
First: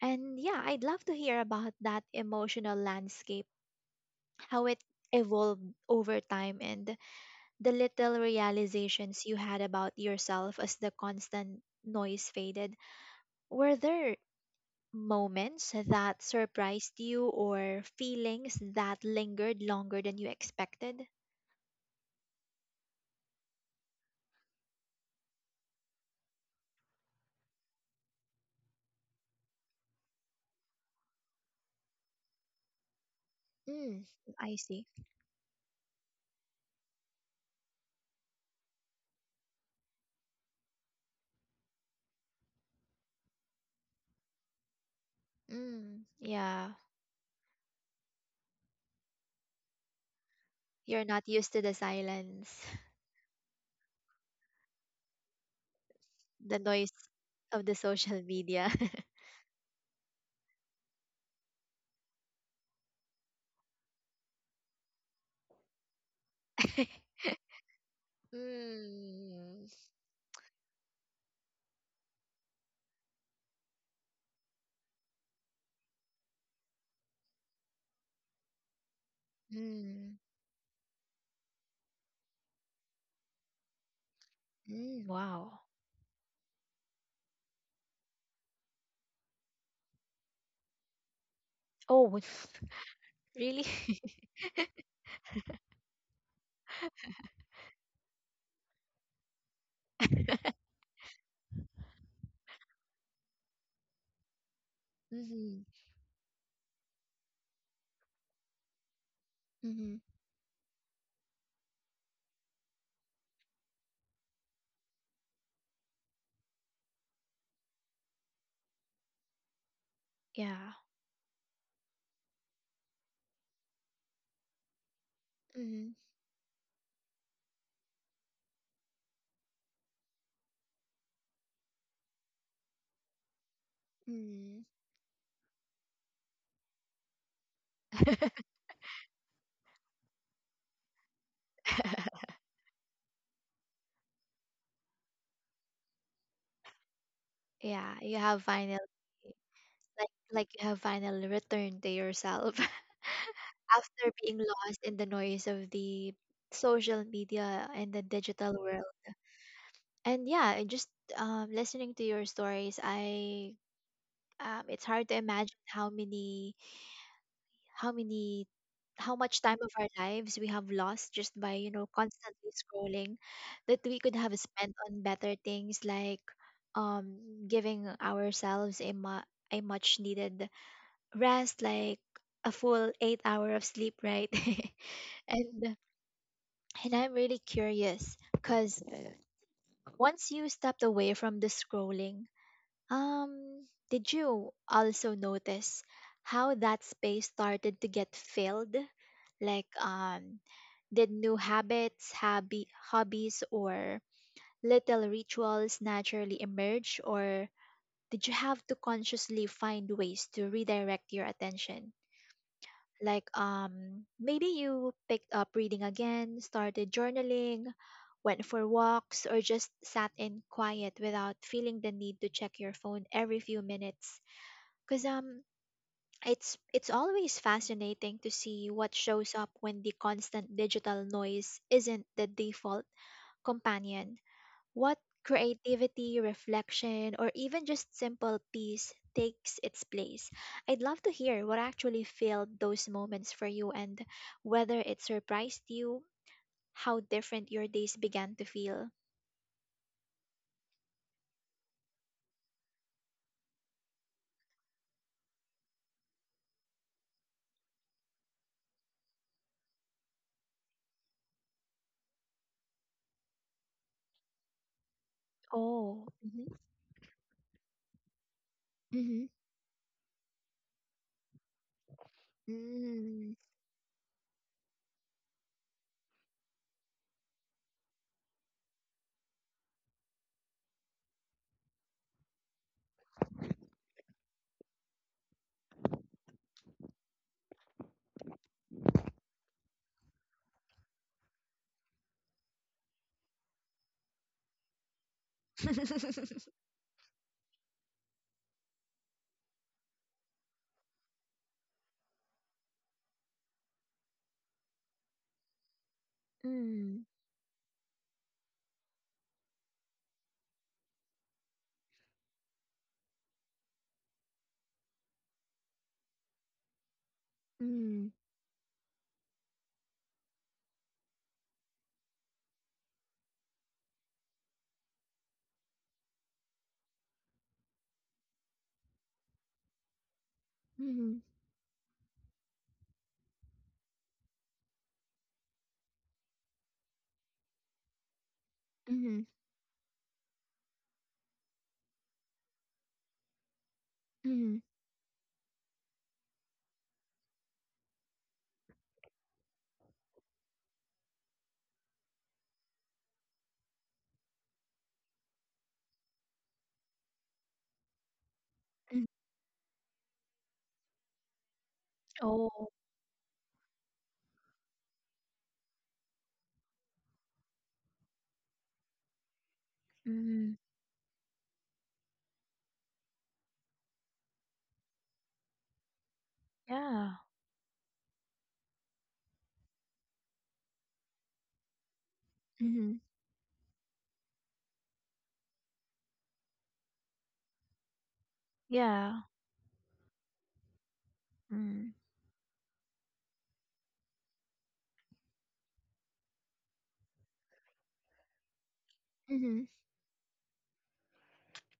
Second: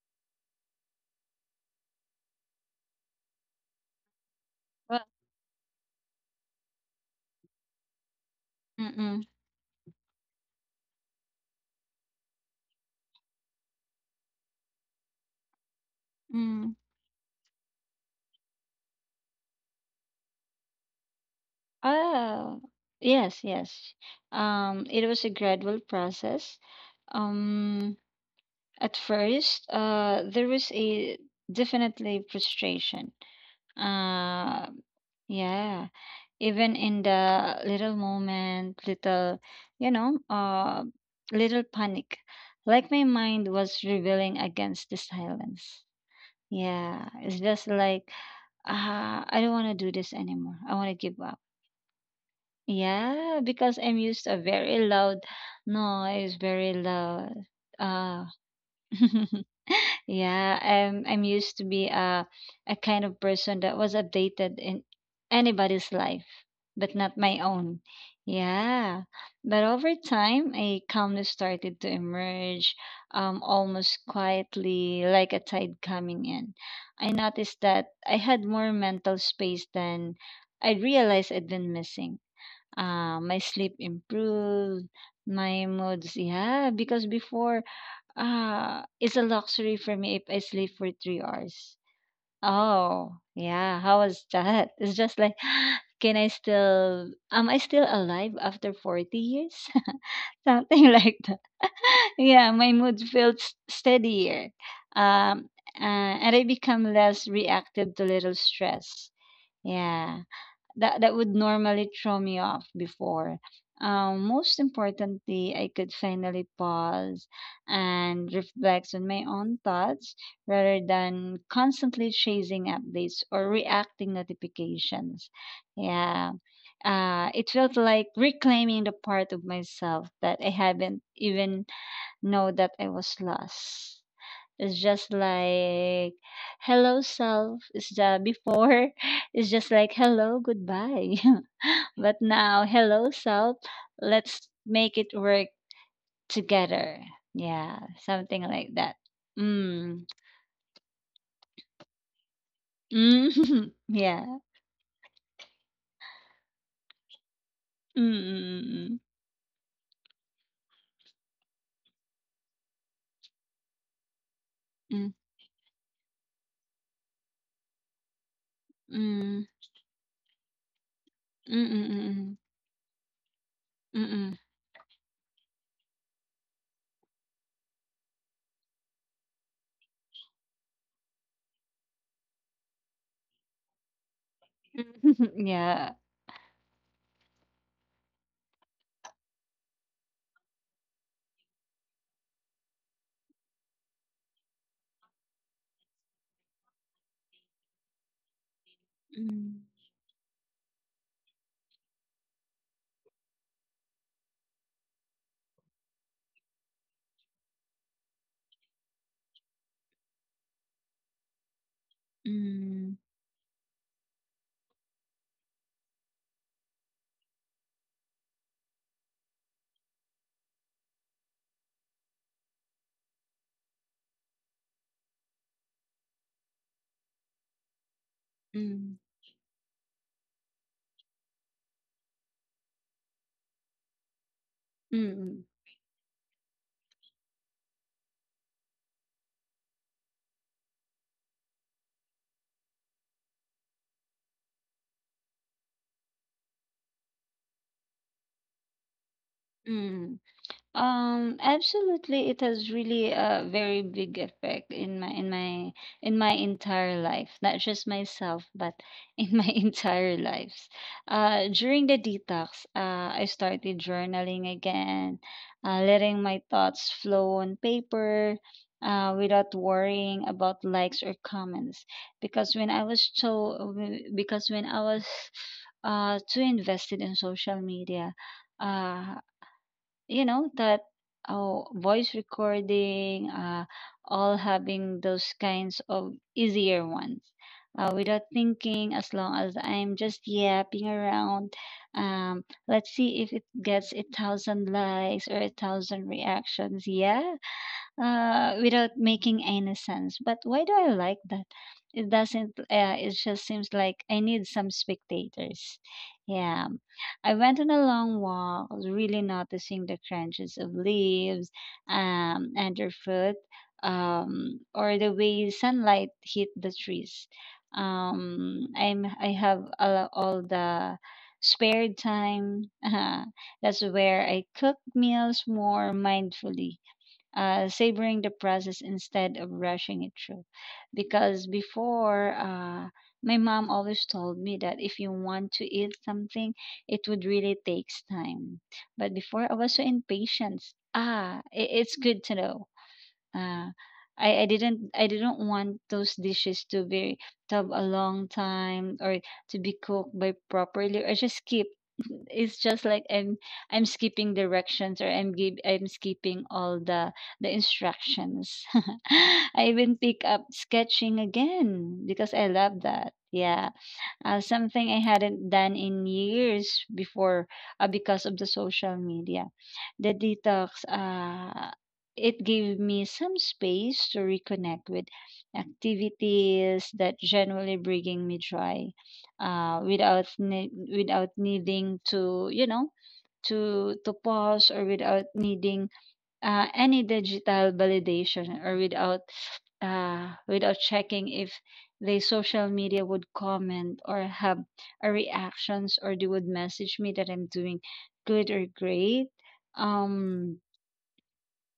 S1: And yeah, I'd love to hear about that emotional landscape, how it
S2: Well.
S1: evolved over time, and the little
S2: Mm.
S1: realizations you had about yourself as the constant noise faded. Were there moments that
S2: Mm.
S1: surprised you or feelings that lingered longer than you expected?
S2: Oh. Yes. Yes. It was a gradual process. Um. At first, there was a definitely frustration.
S1: Mm, I
S2: Uh,
S1: see.
S2: yeah, even in the little moment, little, you know, uh, little panic, like my mind was rebelling against the silence.
S1: Mm, yeah.
S2: Yeah, it's just like, I don't want to do this anymore. I want to
S1: You're
S2: give
S1: not
S2: up.
S1: used to the silence.
S2: Yeah, because I'm used to a very loud noise,
S1: The
S2: very
S1: noise
S2: loud.
S1: of the social
S2: Uh,
S1: media.
S2: Yeah, I'm used to be a kind of person that was updated in anybody's life, but not my own. Yeah.
S1: Mm.
S2: But over time, a calmness started to emerge, almost quietly, like a tide coming in. I noticed that I had more mental space
S1: Mm.
S2: than I realized I'd been missing. My sleep improved,
S1: Mm. Wow.
S2: my moods, yeah, because before it's a luxury for me if I sleep for 3 hours.
S1: Oh.
S2: Oh,
S1: Really?
S2: yeah. How was that? It's just like, can I still, am I still alive after 40 years? Something like that. Yeah, my mood felt steadier. Um,
S1: Mm-hmm.
S2: and I become less reactive to little stress.
S1: Mm-hmm.
S2: Yeah, that that would normally throw me off before. Most importantly, I could finally pause and reflect on my own thoughts
S1: Yeah.
S2: rather than constantly chasing updates or reacting notifications.
S1: Mm-hmm.
S2: Yeah. It felt like reclaiming the part of myself that I haven't even know that I was lost.
S1: Mm.
S2: It's just like, hello, self. It's the before. It's just like, hello, goodbye. But now, hello, self. Let's make it work together. Yeah,
S1: Yeah, you have
S2: something like
S1: finally,
S2: that. Mm.
S1: like you have finally returned to yourself
S2: Mm.
S1: after being
S2: Yeah.
S1: lost in the noise of the social media and the digital world.
S2: Mm.
S1: And yeah, and just listening to your stories, I, it's hard
S2: Mm.
S1: to imagine how many, how many, how much
S2: Mm.
S1: time of our lives we have lost just by you know
S2: Mm.
S1: constantly scrolling, that we could
S2: Mm.
S1: have spent on better things like, um, giving ourselves a a much needed rest, like a full 8 hour of sleep, right?
S2: Mm. Mm. Mm. Mm.
S1: and
S2: Yeah.
S1: and I'm really curious because once you stepped away from the scrolling, did you also notice how that space started to get filled? Like,
S2: Mm.
S1: did new habits, hobbies, or little rituals naturally emerge, or did you have to consciously find ways to redirect your attention?
S2: Mm.
S1: Like, maybe you picked up reading again, started journaling, went for walks, or just sat in quiet without feeling the need to check your phone every few minutes? Cause it's always fascinating to see what
S2: Mm.
S1: shows up when the constant digital noise isn't the default companion. What
S2: Mm. Mm.
S1: creativity, reflection, or even just simple peace takes its place. I'd love to hear what actually filled those moments for you, and whether it surprised you how different your days began to feel.
S2: Mm. Absolutely, it has really a very big effect in my entire life, not just myself, but in my entire lives. During the detox, I started journaling again,
S1: Oh.
S2: letting my
S1: Mm-hmm.
S2: thoughts flow on paper,
S1: Mm-hmm.
S2: without worrying about likes or comments. Because when I was
S1: Mm.
S2: so, because when I was too invested in social media, uh you know that oh, voice recording, all having those kinds of easier ones, without thinking, as long as I'm just yapping around. Let's see if it gets 1,000 likes or a thousand reactions yeah, without making any sense. But why do I like that? It doesn't. It just seems like I need some spectators. Yeah,
S1: Mm.
S2: I went on a long walk, really noticing the crunches of leaves, underfoot, or the way sunlight hit the trees.
S1: Mm.
S2: I have all the spare time. That's where I cook meals more mindfully, savoring the process instead of rushing it through.
S1: Mhm.
S2: Because before, my mom always told me that if you want to eat something, it would really takes time. But
S1: Mhm.
S2: before, I was so impatient. I it's good to know. Uh, I
S1: Mhm.
S2: didn't want those dishes to be to have a long time or to be cooked by properly or just keep, it's just like I'm skipping directions, or I'm skipping all the instructions.
S1: Mm.
S2: I even pick up sketching again because I
S1: Oh.
S2: love that. Yeah, something I hadn't done in years before, because of the social media. The
S1: Mm.
S2: detox, it gave me some space to reconnect with activities
S1: Yeah.
S2: that generally bringing me joy, without needing to, you know,
S1: Mhm.
S2: to pause, or without needing any digital validation, or
S1: Yeah.
S2: without without checking if
S1: Mm.
S2: the social media would comment or have a reactions, or they would message me that I'm doing good or great.
S1: Mhm.
S2: um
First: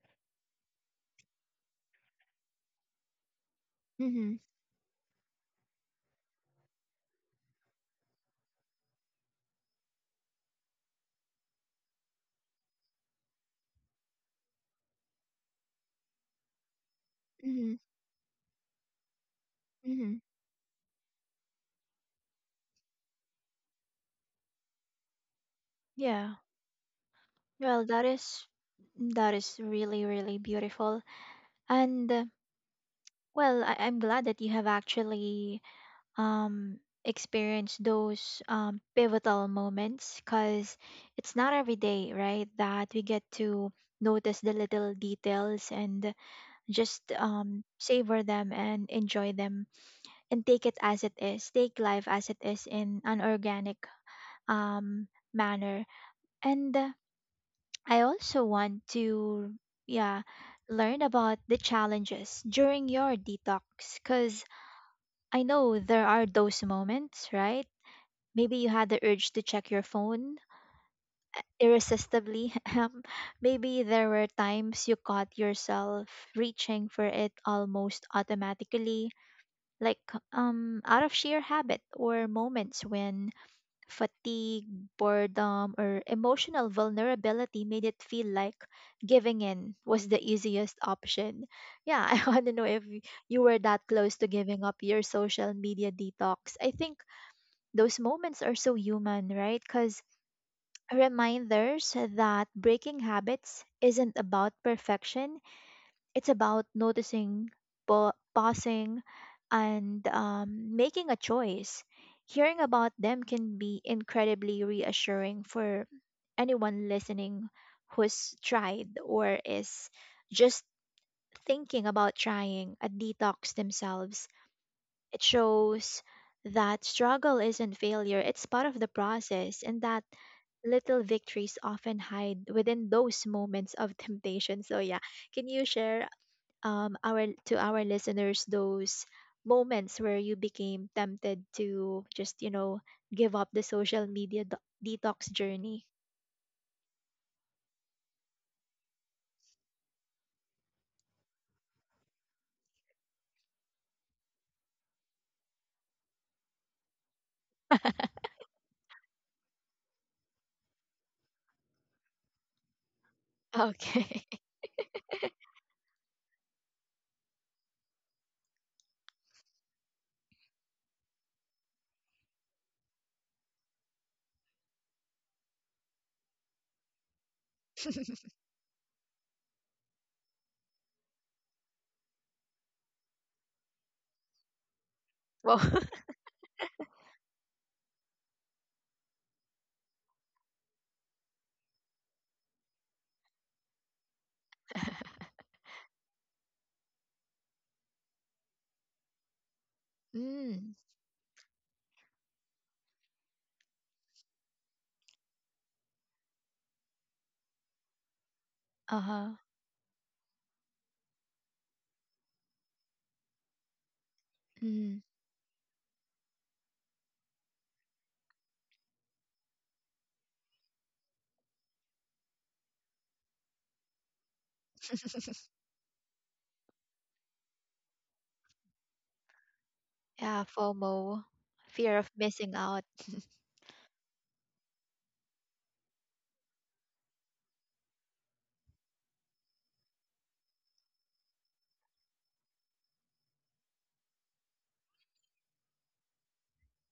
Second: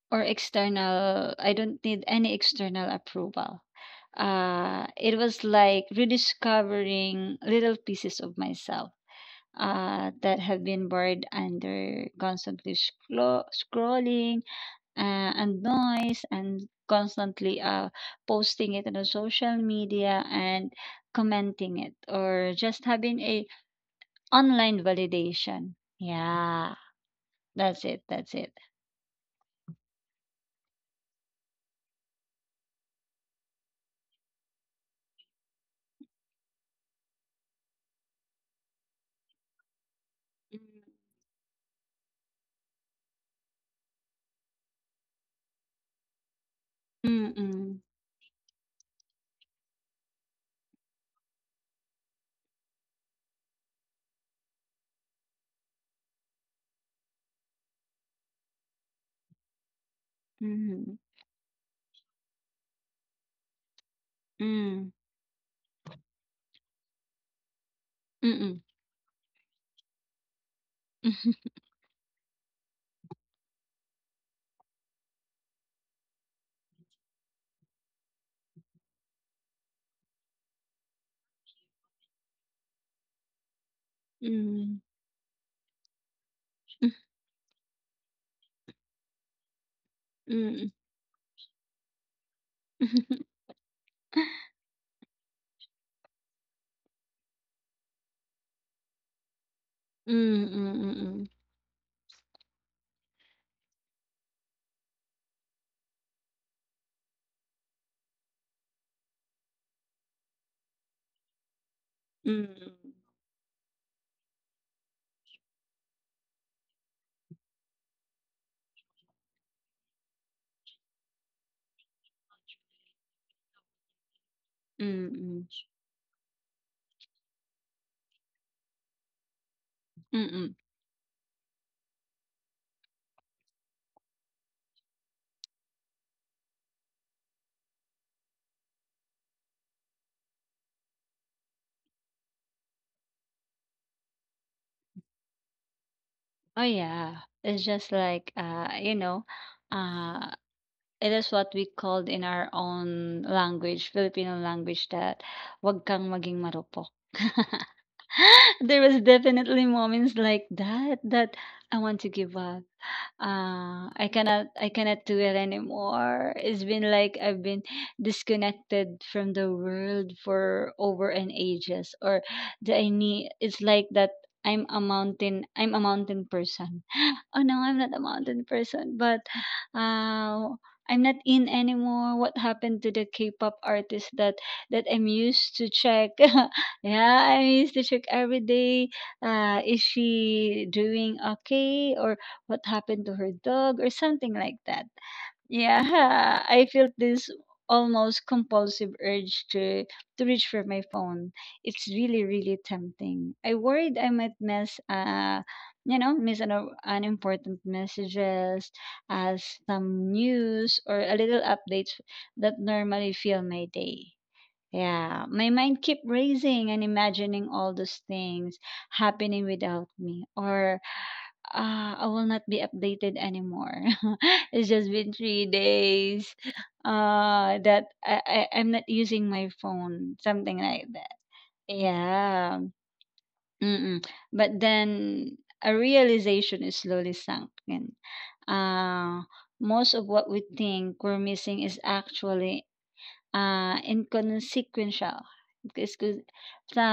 S2: or external, I don't need any external approval.
S1: Mhm.
S2: It was like rediscovering little pieces of myself that have been buried under constantly scrolling and noise and constantly
S1: Mhm.
S2: posting it on the social
S1: Mhm.
S2: media and commenting it, or just having a online validation.
S1: Yeah.
S2: Yeah, that's
S1: Well,
S2: it,
S1: that
S2: that's
S1: is,
S2: it.
S1: that is really really beautiful. And well, I- I'm glad that you have actually um experienced those pivotal moments, cuz it's not every day, right, that we get to notice the little details and just
S2: Mm-mm.
S1: savor them and enjoy them and take it as it is, take life as it is in an organic um, manner. And I also want to, yeah,
S2: Mm-mm.
S1: learn about the challenges during your detox, because
S2: Mm.
S1: I know there are those moments, right? Maybe
S2: Mm-mm.
S1: you had the urge to check your phone irresistibly. Maybe there were times you caught yourself reaching for it almost automatically, like out of sheer habit, or moments when fatigue,
S2: Mm.
S1: boredom, or emotional vulnerability made it feel like giving in was the
S2: Mm.
S1: easiest option. Yeah, I want to know if you were that close to giving up your social media detox. I think those moments are so human, right? Because
S2: Mm-mm.
S1: reminders that breaking habits isn't about perfection, it's about noticing, pausing, and making a choice. Hearing
S2: Mm.
S1: about them can be incredibly reassuring for anyone listening who's tried or is just thinking about trying a detox themselves. It
S2: Mm-mm.
S1: shows that struggle isn't failure, it's part of the process, and that
S2: Mm-mm.
S1: little victories often hide within those moments of temptation. So, yeah, can you share our to our listeners those moments where you became tempted to just you know give up the social media detox journey?
S2: Oh yeah. It's just like, you know, uh it is what we called in our own language, Filipino language, that, "Wag kang maging marupok." There was definitely moments like that that I want to give up.
S1: Okay.
S2: I cannot do it anymore. It's been like I've been disconnected from the world for over an ages, or the I need, it's like that, I'm a mountain person. Oh no, I'm not a mountain person, but uh I'm not in anymore. What happened to the K-pop artist that I'm used
S1: Well.
S2: to check? Yeah, I used to check every day. Is she doing okay, or what happened to her dog, or something like that? Yeah, I felt this almost compulsive urge to reach for
S1: Mm.
S2: my phone. It's really, really tempting. I worried I might miss, you know, miss an unimportant messages, as
S1: Uh-huh.
S2: some news or a little updates that normally fill my day.
S1: Mm.
S2: Yeah, my mind kept racing and imagining all those things happening without me, or I will not be updated anymore. It's just been three days I'm not using my phone,
S1: Yeah,
S2: something like that.
S1: fomo, fear of missing
S2: Yeah,
S1: out.
S2: mm-mm. But then a realization is slowly sunk in. Uh, Most of what we think we're missing is actually inconsequential, because 'cause the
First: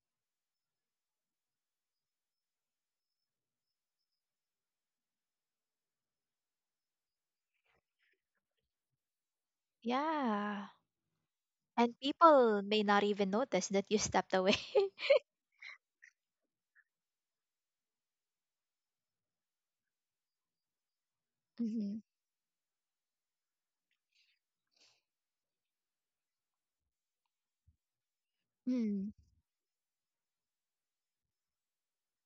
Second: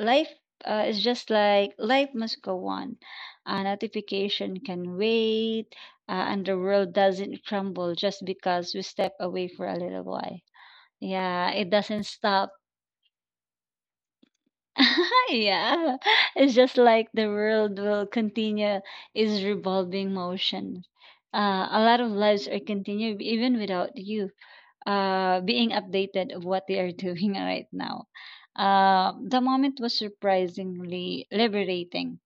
S2: life, is just like life must go on. A notification can wait, and the world doesn't crumble just because we step away for a little while.
S1: Yeah,
S2: Yeah, it
S1: and
S2: doesn't stop.
S1: people may not even notice that you stepped away.
S2: Yeah, it's just like the world will continue its revolving motion. A
S1: Mm-hmm.
S2: lot of lives are continued even without you being updated of what they are doing right now.
S1: Mm.
S2: The moment was surprisingly liberating.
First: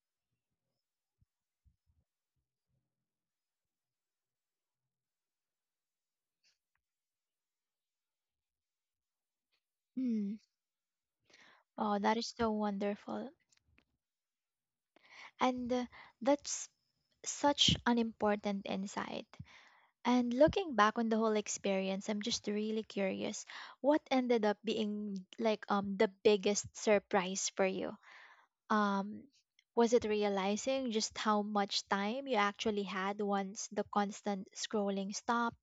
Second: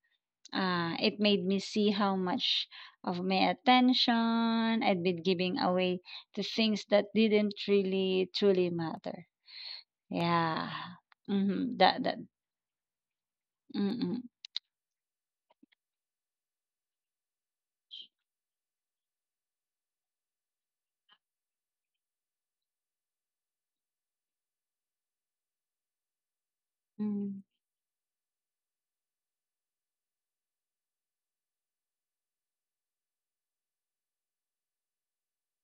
S2: It made me see how much of my attention I'd been giving away to things that didn't really truly matter.
S1: Mm.
S2: Yeah. Mm-hmm.
S1: Oh,
S2: That that.
S1: that is so wonderful.
S2: Mm-mm.
S1: And that's such an important insight. And looking back on the whole experience, I'm just really curious what ended up being like the biggest
S2: Mm-mm.
S1: surprise for you. Um was it realizing just how much time you actually had once the constant scrolling stopped?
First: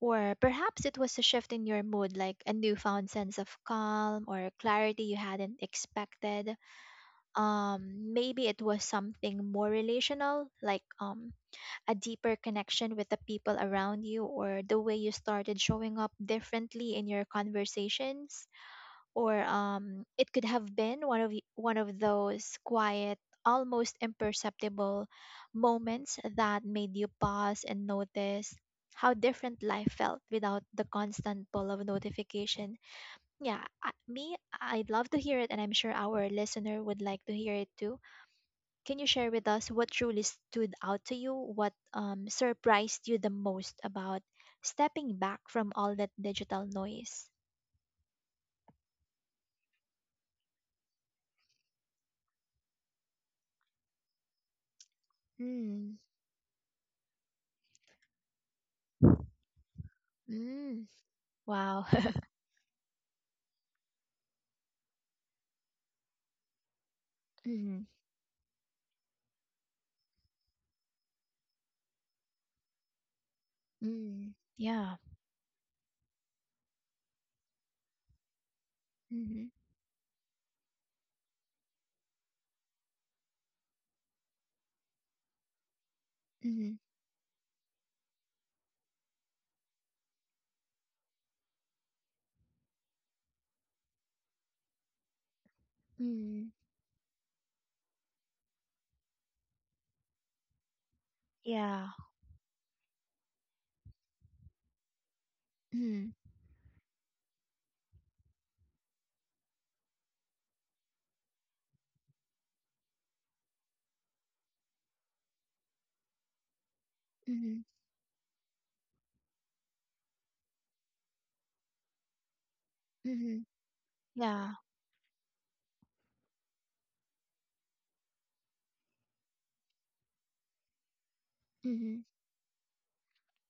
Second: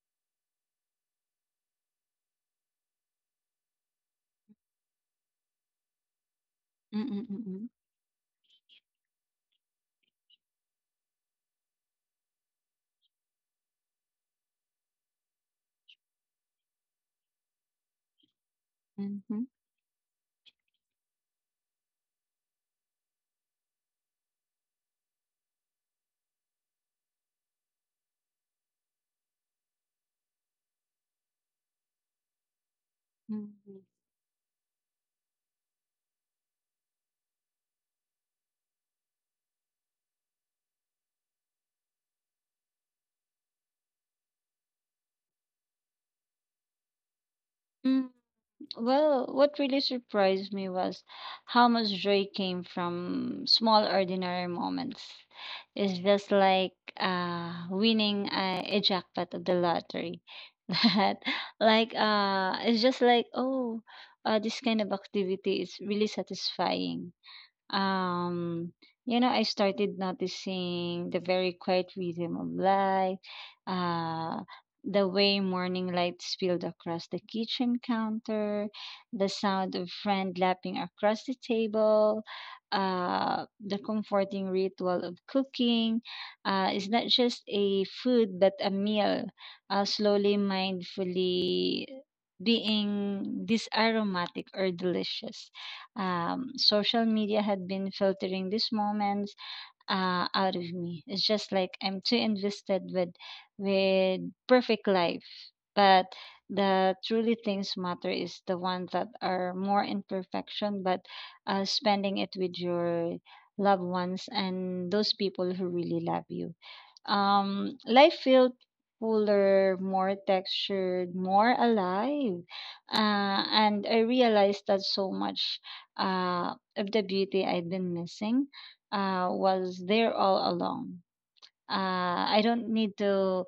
S1: Or perhaps it was a shift in your mood, like a newfound sense of calm or clarity you hadn't expected.
S2: Mm-mm. Mm-mm.
S1: Maybe it was something more relational, like a deeper connection with the people around you or the way you started showing up differently in your conversations, or
S2: Mm-hmm.
S1: it could have been one of one of those quiet, almost imperceptible moments that made you pause and notice how different life felt without the constant pull of notification. Yeah,
S2: Mm-hmm.
S1: I'd love to hear it, and I'm sure our listener would like to hear it too. Can you share with us what truly stood out to you? What surprised you the most about stepping back from all that digital noise?
S2: Mm-hmm. Well, what really surprised me was how much joy came from small, ordinary moments.
S1: Mm.
S2: It's just like, winning a jackpot of the lottery.
S1: Mm.
S2: That,
S1: Wow.
S2: like, it's just like, oh, this kind of activity is really satisfying.
S1: Mm.
S2: um you know, I started noticing the very quiet rhythm of light,
S1: Mm.
S2: uh
S1: Yeah.
S2: the way morning light spilled across the kitchen counter, the
S1: Mm-hmm.
S2: sound of friend lapping across the table, the comforting ritual of cooking,
S1: Mm-hmm.
S2: it's not just a food but a meal, slowly, mindfully, being this aromatic or delicious.
S1: Mm.
S2: Social media had been filtering these moments out of me. It's just like
S1: Yeah.
S2: I'm too invested with with perfect life, but
S1: Mm.
S2: the truly things matter is the ones that are more imperfection, but spending it with your loved ones and those people who really love you.
S1: Mm-hmm.
S2: Life felt fuller, more textured, more alive.
S1: Mm-hmm.
S2: And I
S1: Yeah.
S2: realized that so much of the beauty I'd been missing was there all along.
S1: Mm-hmm.
S2: I don't need to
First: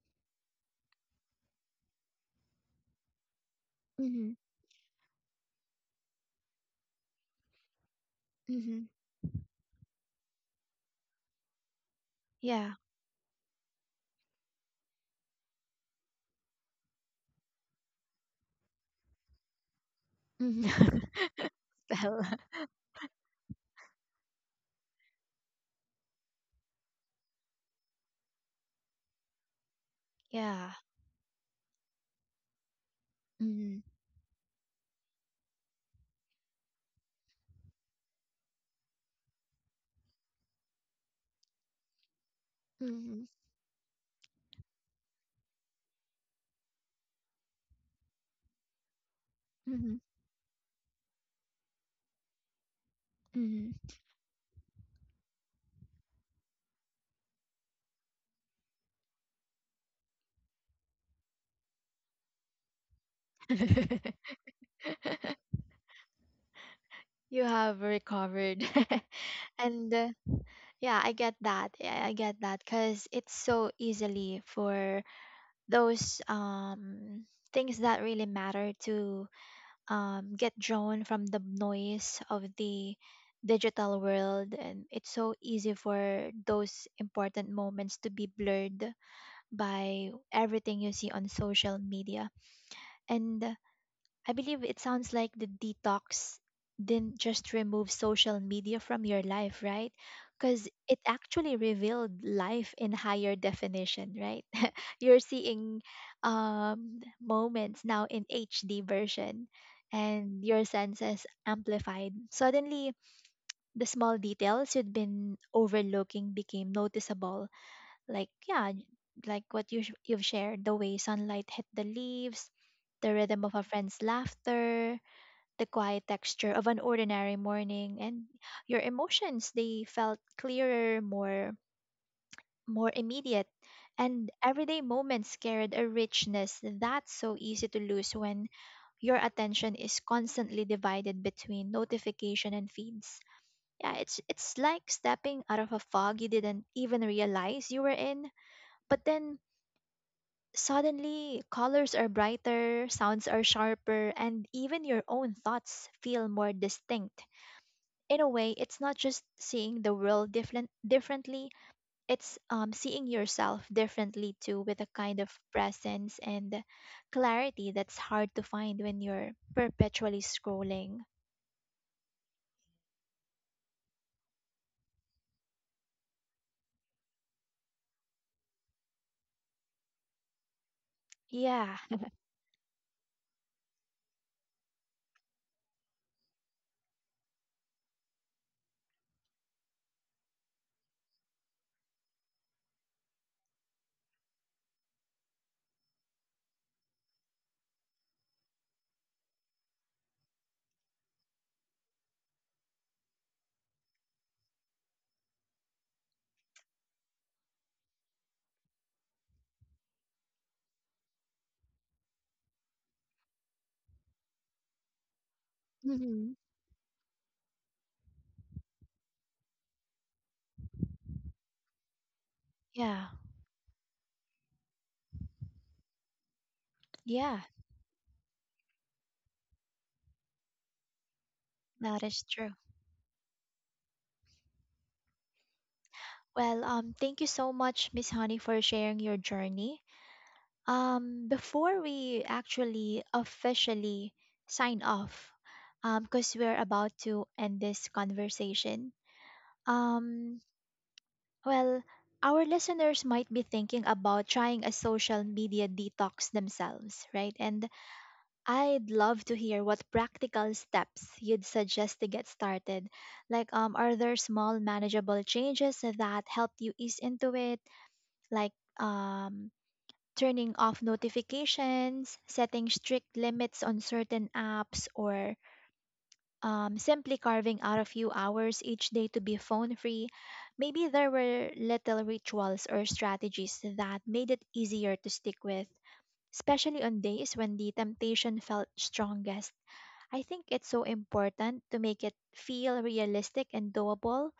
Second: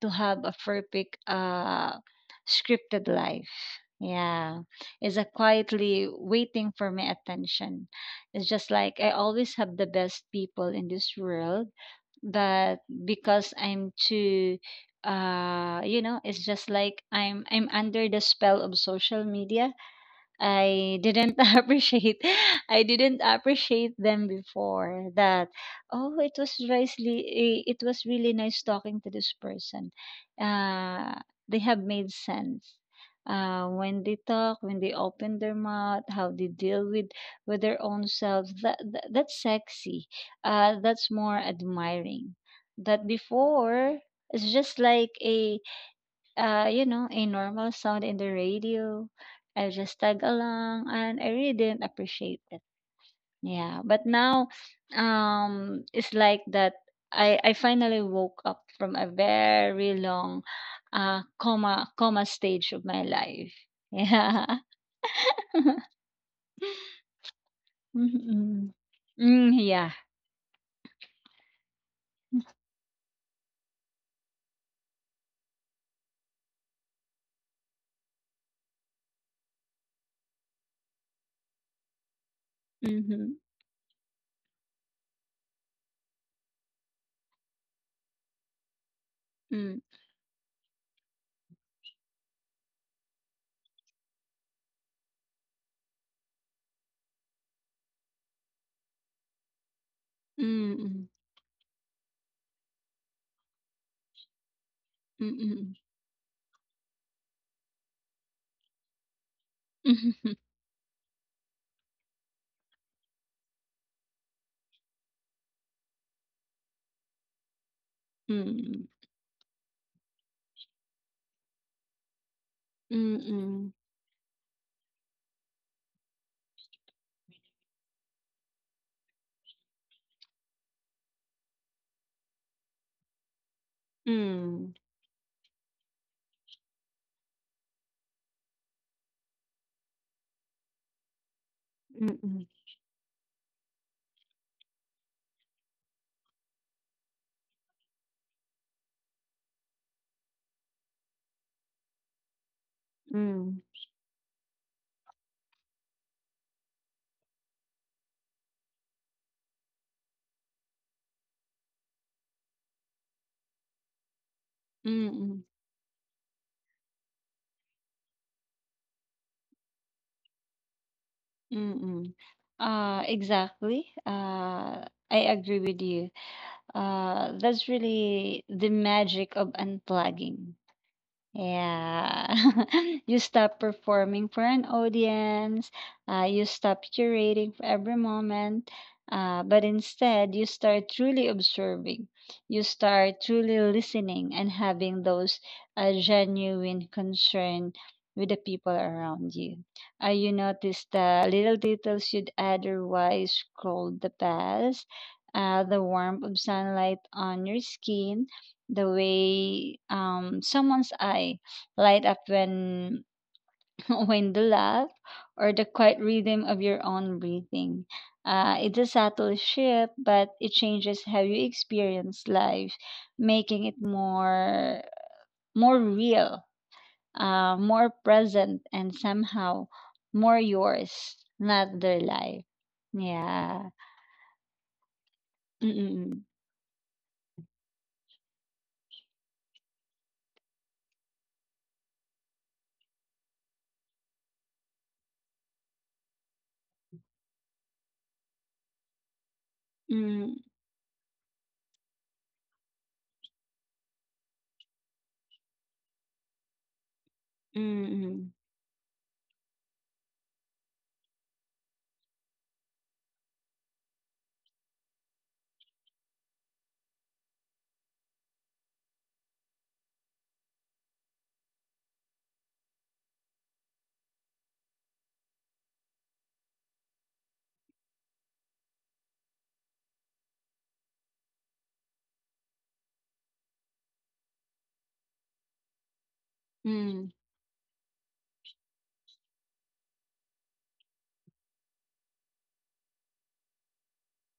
S2: to have a perfect scripted life.
S1: Mm-hmm.
S2: Yeah, it's a quietly waiting for my attention. It's just
S1: Mm-hmm.
S2: like I always have the best people in this world,
S1: Yeah.
S2: that because I'm too you know, it's just like I'm under the spell of social media.
S1: Mm.
S2: I didn't appreciate,
S1: Well,
S2: I didn't appreciate them before. That oh, it was really, it was really nice talking to this person.
S1: yeah.
S2: Uh they have made sense.
S1: Mm.
S2: When they talk, when they open their mouth, how they deal with their own selves, that, that's sexy. That's more admiring. That
S1: Mm.
S2: before, it's just like a, you know, a normal sound in the radio, I
S1: Mm.
S2: just tag along, and I really didn't appreciate it.
S1: Mm.
S2: Yeah, but now, it's like that. I finally woke up from a very long, coma stage of my life. Yeah.
S1: You have
S2: Hmm.
S1: recovered.
S2: Hmm. Hmm. Yeah.
S1: And yeah, I get that. Yeah, I get that, because it's so easily for those things that really matter to get drawn from the noise of the
S2: Hmm.
S1: digital world, and it's so easy for those important moments to be blurred
S2: Hmm.
S1: by everything you see on social media. And I believe it sounds like the detox didn't just remove social media from your life, right? Because it
S2: Hmm.
S1: actually revealed life in higher definition, right? You're
S2: Hmm.
S1: seeing moments now in HD version,
S2: Hmm.
S1: and your senses amplified. Suddenly, the small details you'd been overlooking became noticeable. Like, yeah,
S2: Hmm.
S1: like what you, you've shared: the way sunlight hit the leaves, the rhythm of a
S2: Hmm.
S1: friend's laughter, the quiet texture of an ordinary morning, and your emotions, they felt clearer, more, more immediate, and
S2: Hmm.
S1: everyday moments carried a richness that's so easy to lose when your attention is constantly divided between
S2: Hmm.
S1: notification and feeds. Yeah, it's like stepping out of a fog you didn't even realize you were in, but then suddenly colors are brighter, sounds
S2: Hmm.
S1: are
S2: Hmm.
S1: sharper, and even your own thoughts feel more distinct. In a way, it's not just seeing the world differently, it's seeing yourself differently too, with a kind of
S2: Hmm.
S1: presence and clarity that's hard to find when you're perpetually scrolling.
S2: Mm-mm. Exactly. I agree with you. That's really the magic of unplugging.
S1: Yeah.
S2: Yeah. You stop performing for an audience, you stop curating for every moment, but instead you start truly observing. You start truly listening and having those genuine concern with the people around you. You notice the little details you'd otherwise scroll the past, the warmth of sunlight on your skin, the way someone's eye light up when when they laugh, or the quiet
S1: Hmm.
S2: rhythm of your own breathing. It's a subtle shift, but it changes how you experience life,
S1: Yeah.
S2: making it more real,
S1: Yeah,
S2: more present, and somehow more yours, not their
S1: that is
S2: life.
S1: true.
S2: Yeah. Mm-mm.
S1: Well, thank you so much, Miss Honey, for sharing your journey. Before we actually officially sign off, because we're about to end this conversation.
S2: Mm-mm.
S1: um Well, our listeners might be thinking about trying a social media detox themselves, right? And I'd love to hear what practical steps you'd suggest to get started. Like, are there small, manageable changes that helped you ease into it? Like, um, turning off notifications, setting strict limits on certain apps, or simply carving out a few hours each day to be phone free? Maybe there were little rituals or strategies that made it easier to stick with, especially on
S2: Mm-mm.
S1: days when the temptation felt strongest. I think it's so important to make it feel realistic and doable,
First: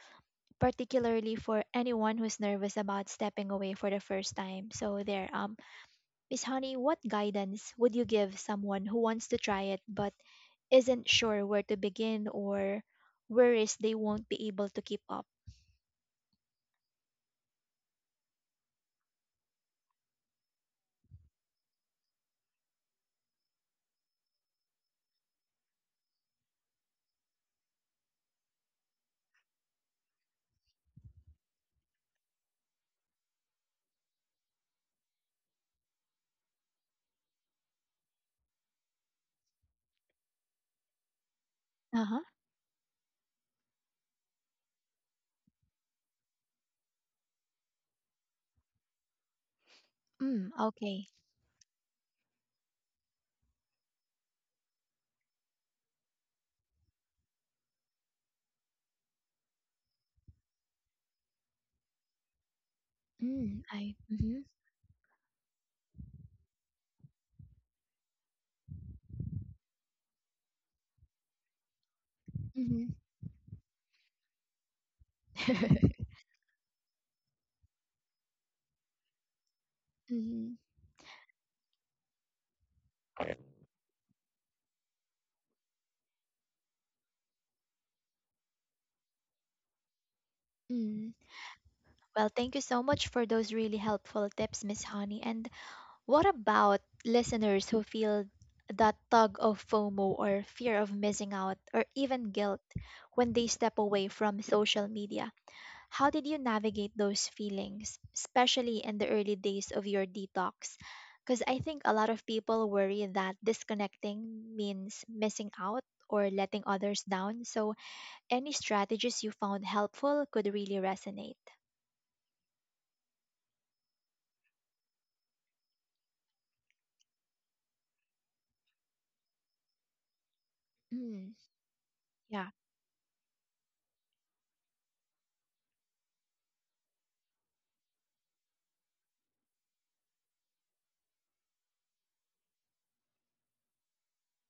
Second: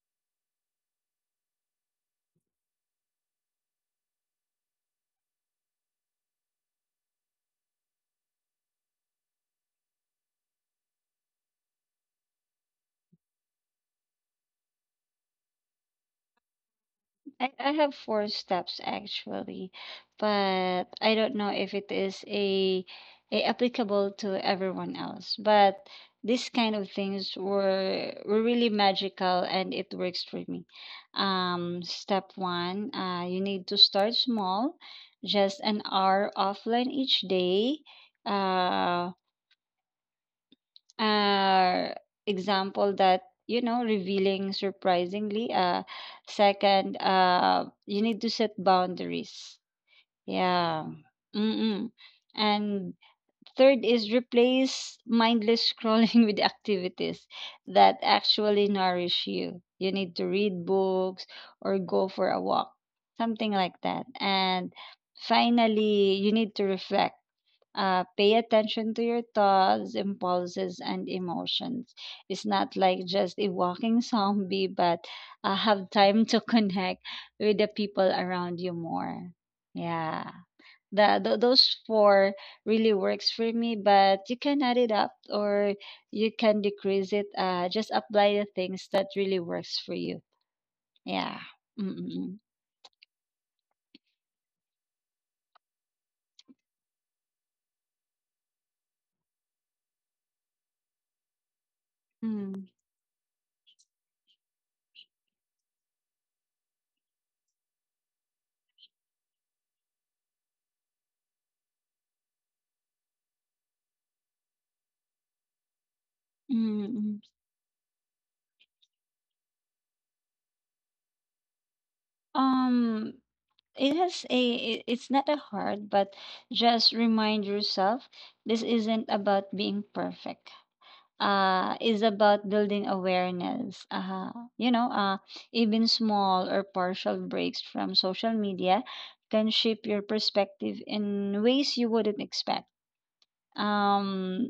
S1: particularly for anyone who's nervous about stepping away for the first time. So there. Miss Honey, what guidance would you give someone who wants to try it but isn't sure where to begin or worries they won't be able to keep up?
S2: I have 4 steps actually, but I don't know if it is a applicable to everyone else. But these kind of things were really magical and it works for me. Step 1, you need to start small, just an hour offline each day. Uh, uh,
S1: Uh huh.
S2: Example that you know revealing surprisingly. Second, you need to set boundaries.
S1: Mm,
S2: Yeah.
S1: okay.
S2: mm mm. And third is replace mindless scrolling with activities that actually nourish you. You need to read books or go for a walk, something
S1: Mm,
S2: like
S1: I.
S2: that.
S1: Mm-hmm.
S2: And finally you need to reflect. Pay attention to your thoughts, impulses, and emotions. It's not
S1: Mm-hmm.
S2: like just a walking zombie, but have time to connect with the people around you more. Yeah,
S1: Mm-hmm.
S2: those four really works for me, but you can add it up or you can decrease it. Just apply the things that really works for you.
S1: Mm.
S2: Yeah.
S1: Well,
S2: Mm-mm.
S1: thank you so much for those really helpful tips, Miss Honey. And what about listeners who feel that tug of FOMO, or fear of missing out, or even guilt
S2: Mm.
S1: when they step away from social media? How did you navigate those feelings, especially in the early days of your detox? Because I think a lot of people worry that disconnecting means missing out or letting others
S2: Mm-mm.
S1: down. So, any strategies you found helpful could really resonate.
S2: Um. It has a it's not a hard, but just remind yourself this isn't about being perfect.
S1: Mm,
S2: It's about
S1: yeah.
S2: building awareness. You know uh Even small or partial breaks from social media can shape your perspective in ways you wouldn't expect.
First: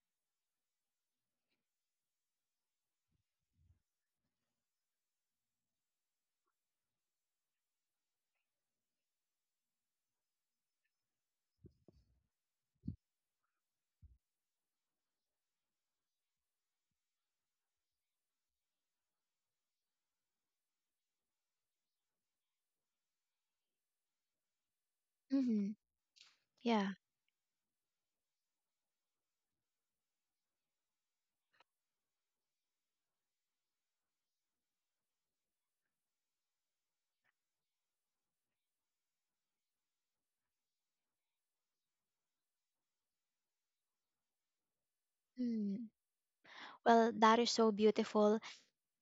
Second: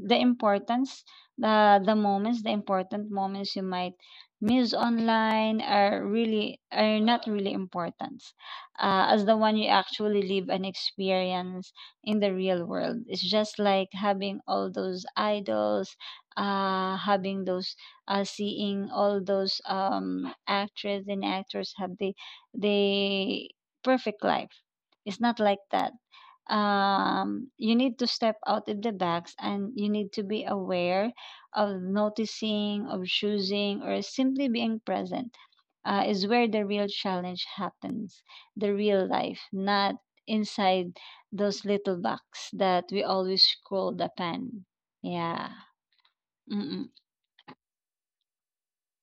S2: The importance, the important moments you might miss online are really are not really important, as the one you actually live and experience in the real world. It's just like having all those idols, having those, seeing all those actresses and actors have the perfect life. It's not like
S1: Hmm.
S2: that.
S1: Yeah.
S2: You need to step out of the box and you need to be aware of noticing, of choosing, or simply being present. Is where the real challenge happens, the real life, not inside those little box that we always scroll the pen. Yeah.
S1: Mm.
S2: Mm-mm.
S1: Well, that is so beautiful.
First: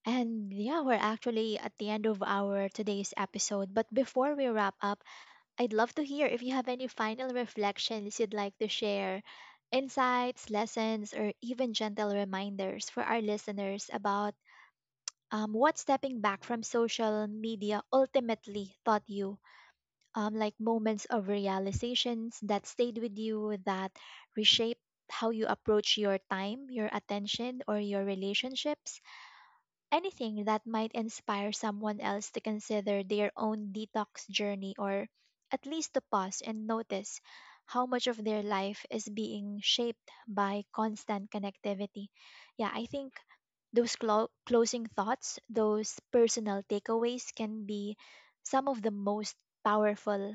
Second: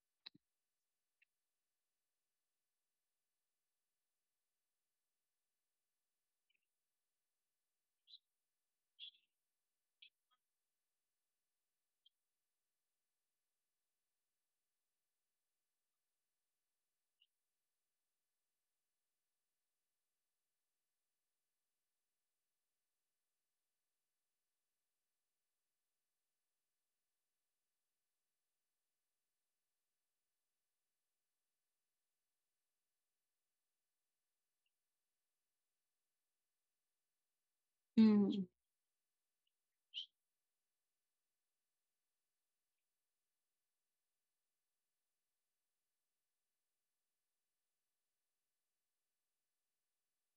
S1: And yeah, we're actually at the end of our today's episode. But before we wrap up, I'd love to hear if you have any final reflections you'd like to share, insights, lessons, or even gentle reminders for our listeners about what stepping back from social media ultimately taught you. Like moments of realizations that stayed with you, that reshaped how you approach your time, your attention, or your relationships, anything that might inspire someone else to consider their own detox journey, or at least to pause and notice how much of their
S2: Mm-mm.
S1: life is being shaped by constant connectivity. Yeah, I think those closing thoughts, those personal takeaways, can be some of the most powerful,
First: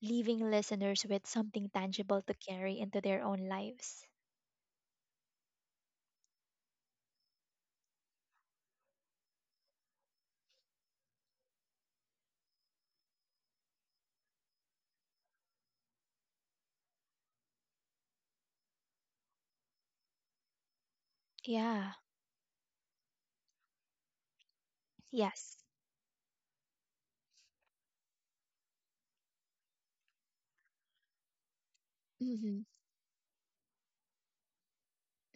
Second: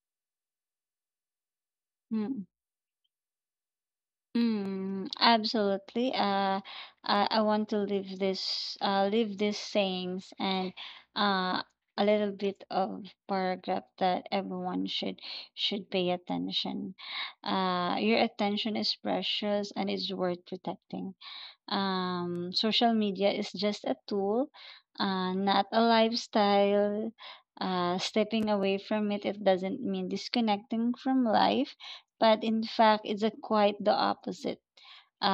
S1: leaving listeners with something tangible to carry into their own lives.
S2: Mm, absolutely. I want to leave this, leave these sayings and uh, a little bit of paragraph that everyone should pay attention. Your attention is precious and is worth protecting.
S1: Yeah,
S2: Social media is just a tool,
S1: yes.
S2: not a lifestyle. Stepping away from it, it doesn't mean disconnecting from life, but
S1: Mm-hmm.
S2: in fact, it's a quite the opposite.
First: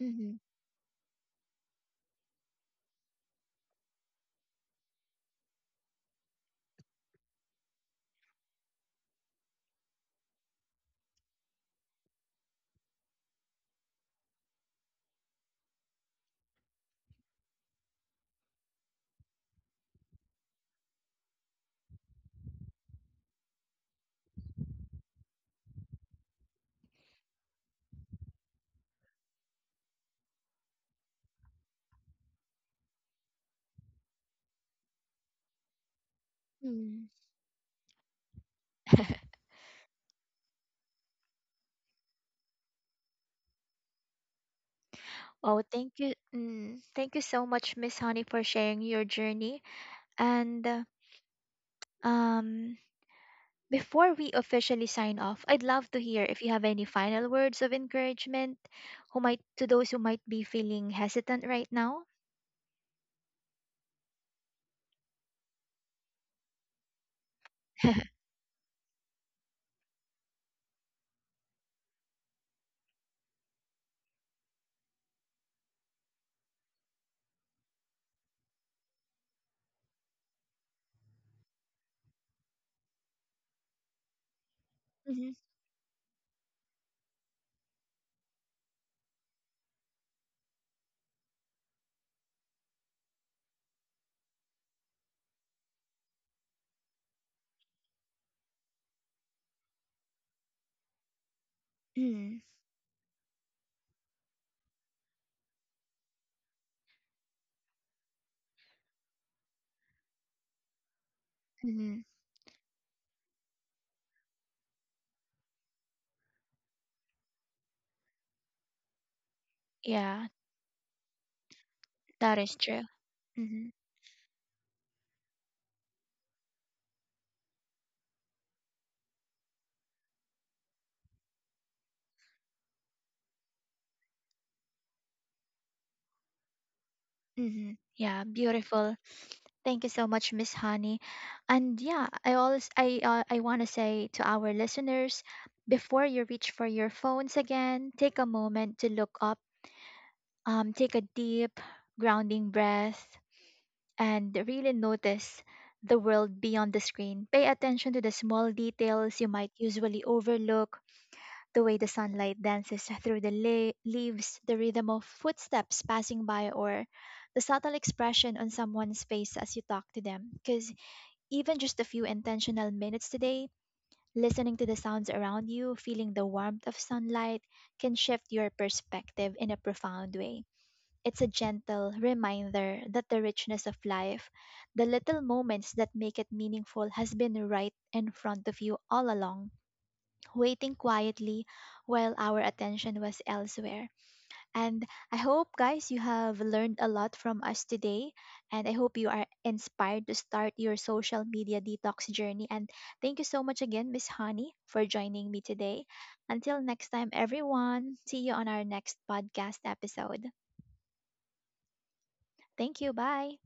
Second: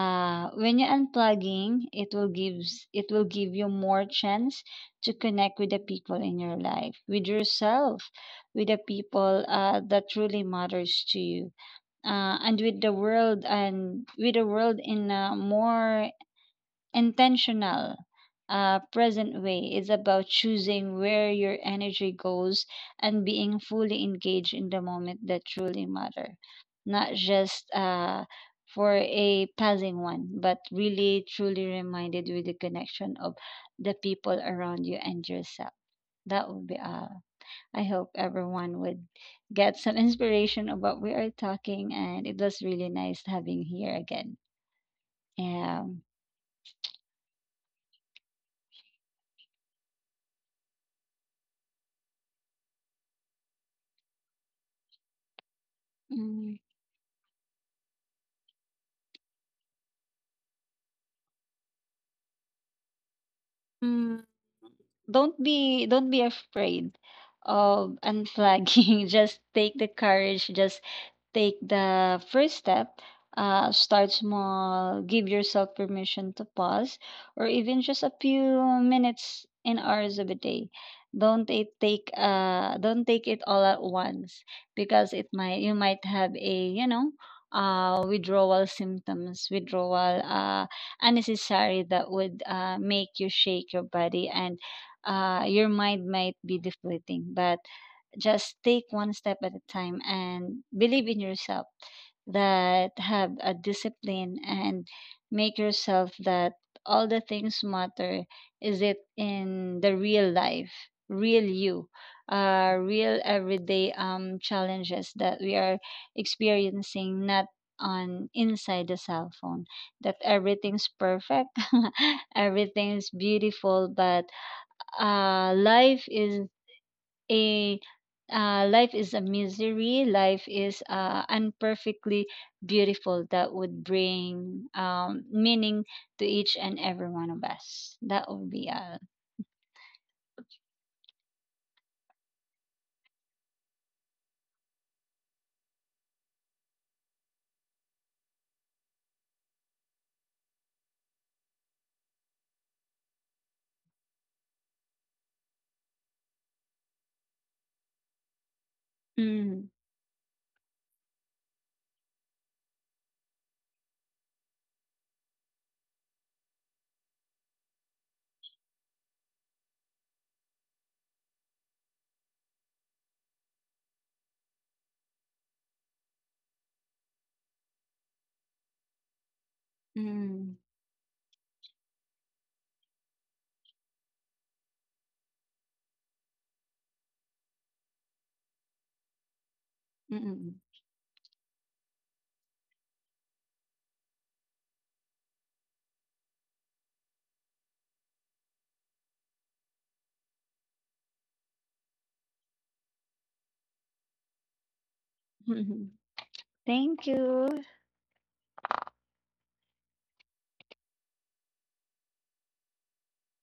S1: Mm-hmm.
S2: When you're unplugging, it will give you more chance to connect with the people in your life, with yourself, with the people that truly matters to you, and with the world in a more intentional, present way. Is about choosing where your energy goes and being fully engaged in the moment that truly matter, not just for a passing one, but really truly reminded with the connection of the people around you and yourself. That would be
S1: Mm-hmm.
S2: all. I hope everyone would get some inspiration of what we are talking, and it was really nice having here again.
S1: Oh,
S2: Yeah.
S1: thank you. Mm, thank you so much, Miss Honey, for sharing your journey. And um, before we officially sign off, I'd love to hear if you have any final words of encouragement who might to those who might be feeling hesitant right now.
S2: Mm. Don't be afraid of unflagging. Just take the courage, just take the first step. Start small, give yourself permission to pause, or even just a few minutes and hours of a day. Don't take it all at once because it
S1: Mhm.
S2: might, you might have a, you know, withdrawal symptoms, withdrawal unnecessary that would make you shake your body and your mind might be deflating, but just take one step at a time and believe in yourself,
S1: Mm.
S2: that have a discipline and make yourself that all the things matter is it in the real life, real you,
S1: Mhm.
S2: real everyday challenges that we are experiencing, not on inside the cell phone that
S1: Yeah,
S2: everything's perfect.
S1: that is true.
S2: Everything's
S1: Hmm.
S2: beautiful, but uh, life is a life is a misery. Life is imperfectly beautiful, that would bring meaning to each and every one of
S1: Hmm.
S2: us.
S1: Yeah,
S2: That would be
S1: beautiful.
S2: all.
S1: Thank you so much, Miss Honey. And yeah, I always I want to say to our listeners, before you reach for your phones again, take a moment to look up. Take a deep, grounding breath, and really notice the world beyond the screen. Pay attention to the small details you might
S2: Mm,
S1: usually overlook. The way the sunlight dances through the leaves, the rhythm of footsteps passing by, or the subtle expression on someone's face as you talk to them, because even just a few intentional minutes today, listening to the sounds around you, feeling the warmth of sunlight, can shift your perspective in a profound way.
S2: mm,
S1: It's a gentle reminder that the richness of life, the little moments that make it meaningful, has been right in front of you all along,
S2: mm,
S1: waiting quietly while our attention was elsewhere. And I hope, guys, you have learned a lot from us today. And I hope you are inspired to start your social media detox journey. And thank you so much again, Miss Honey, for joining me today.
S2: mm.
S1: Until next time,
S2: Thank you.
S1: everyone, see you on our next podcast episode. Thank you. Bye.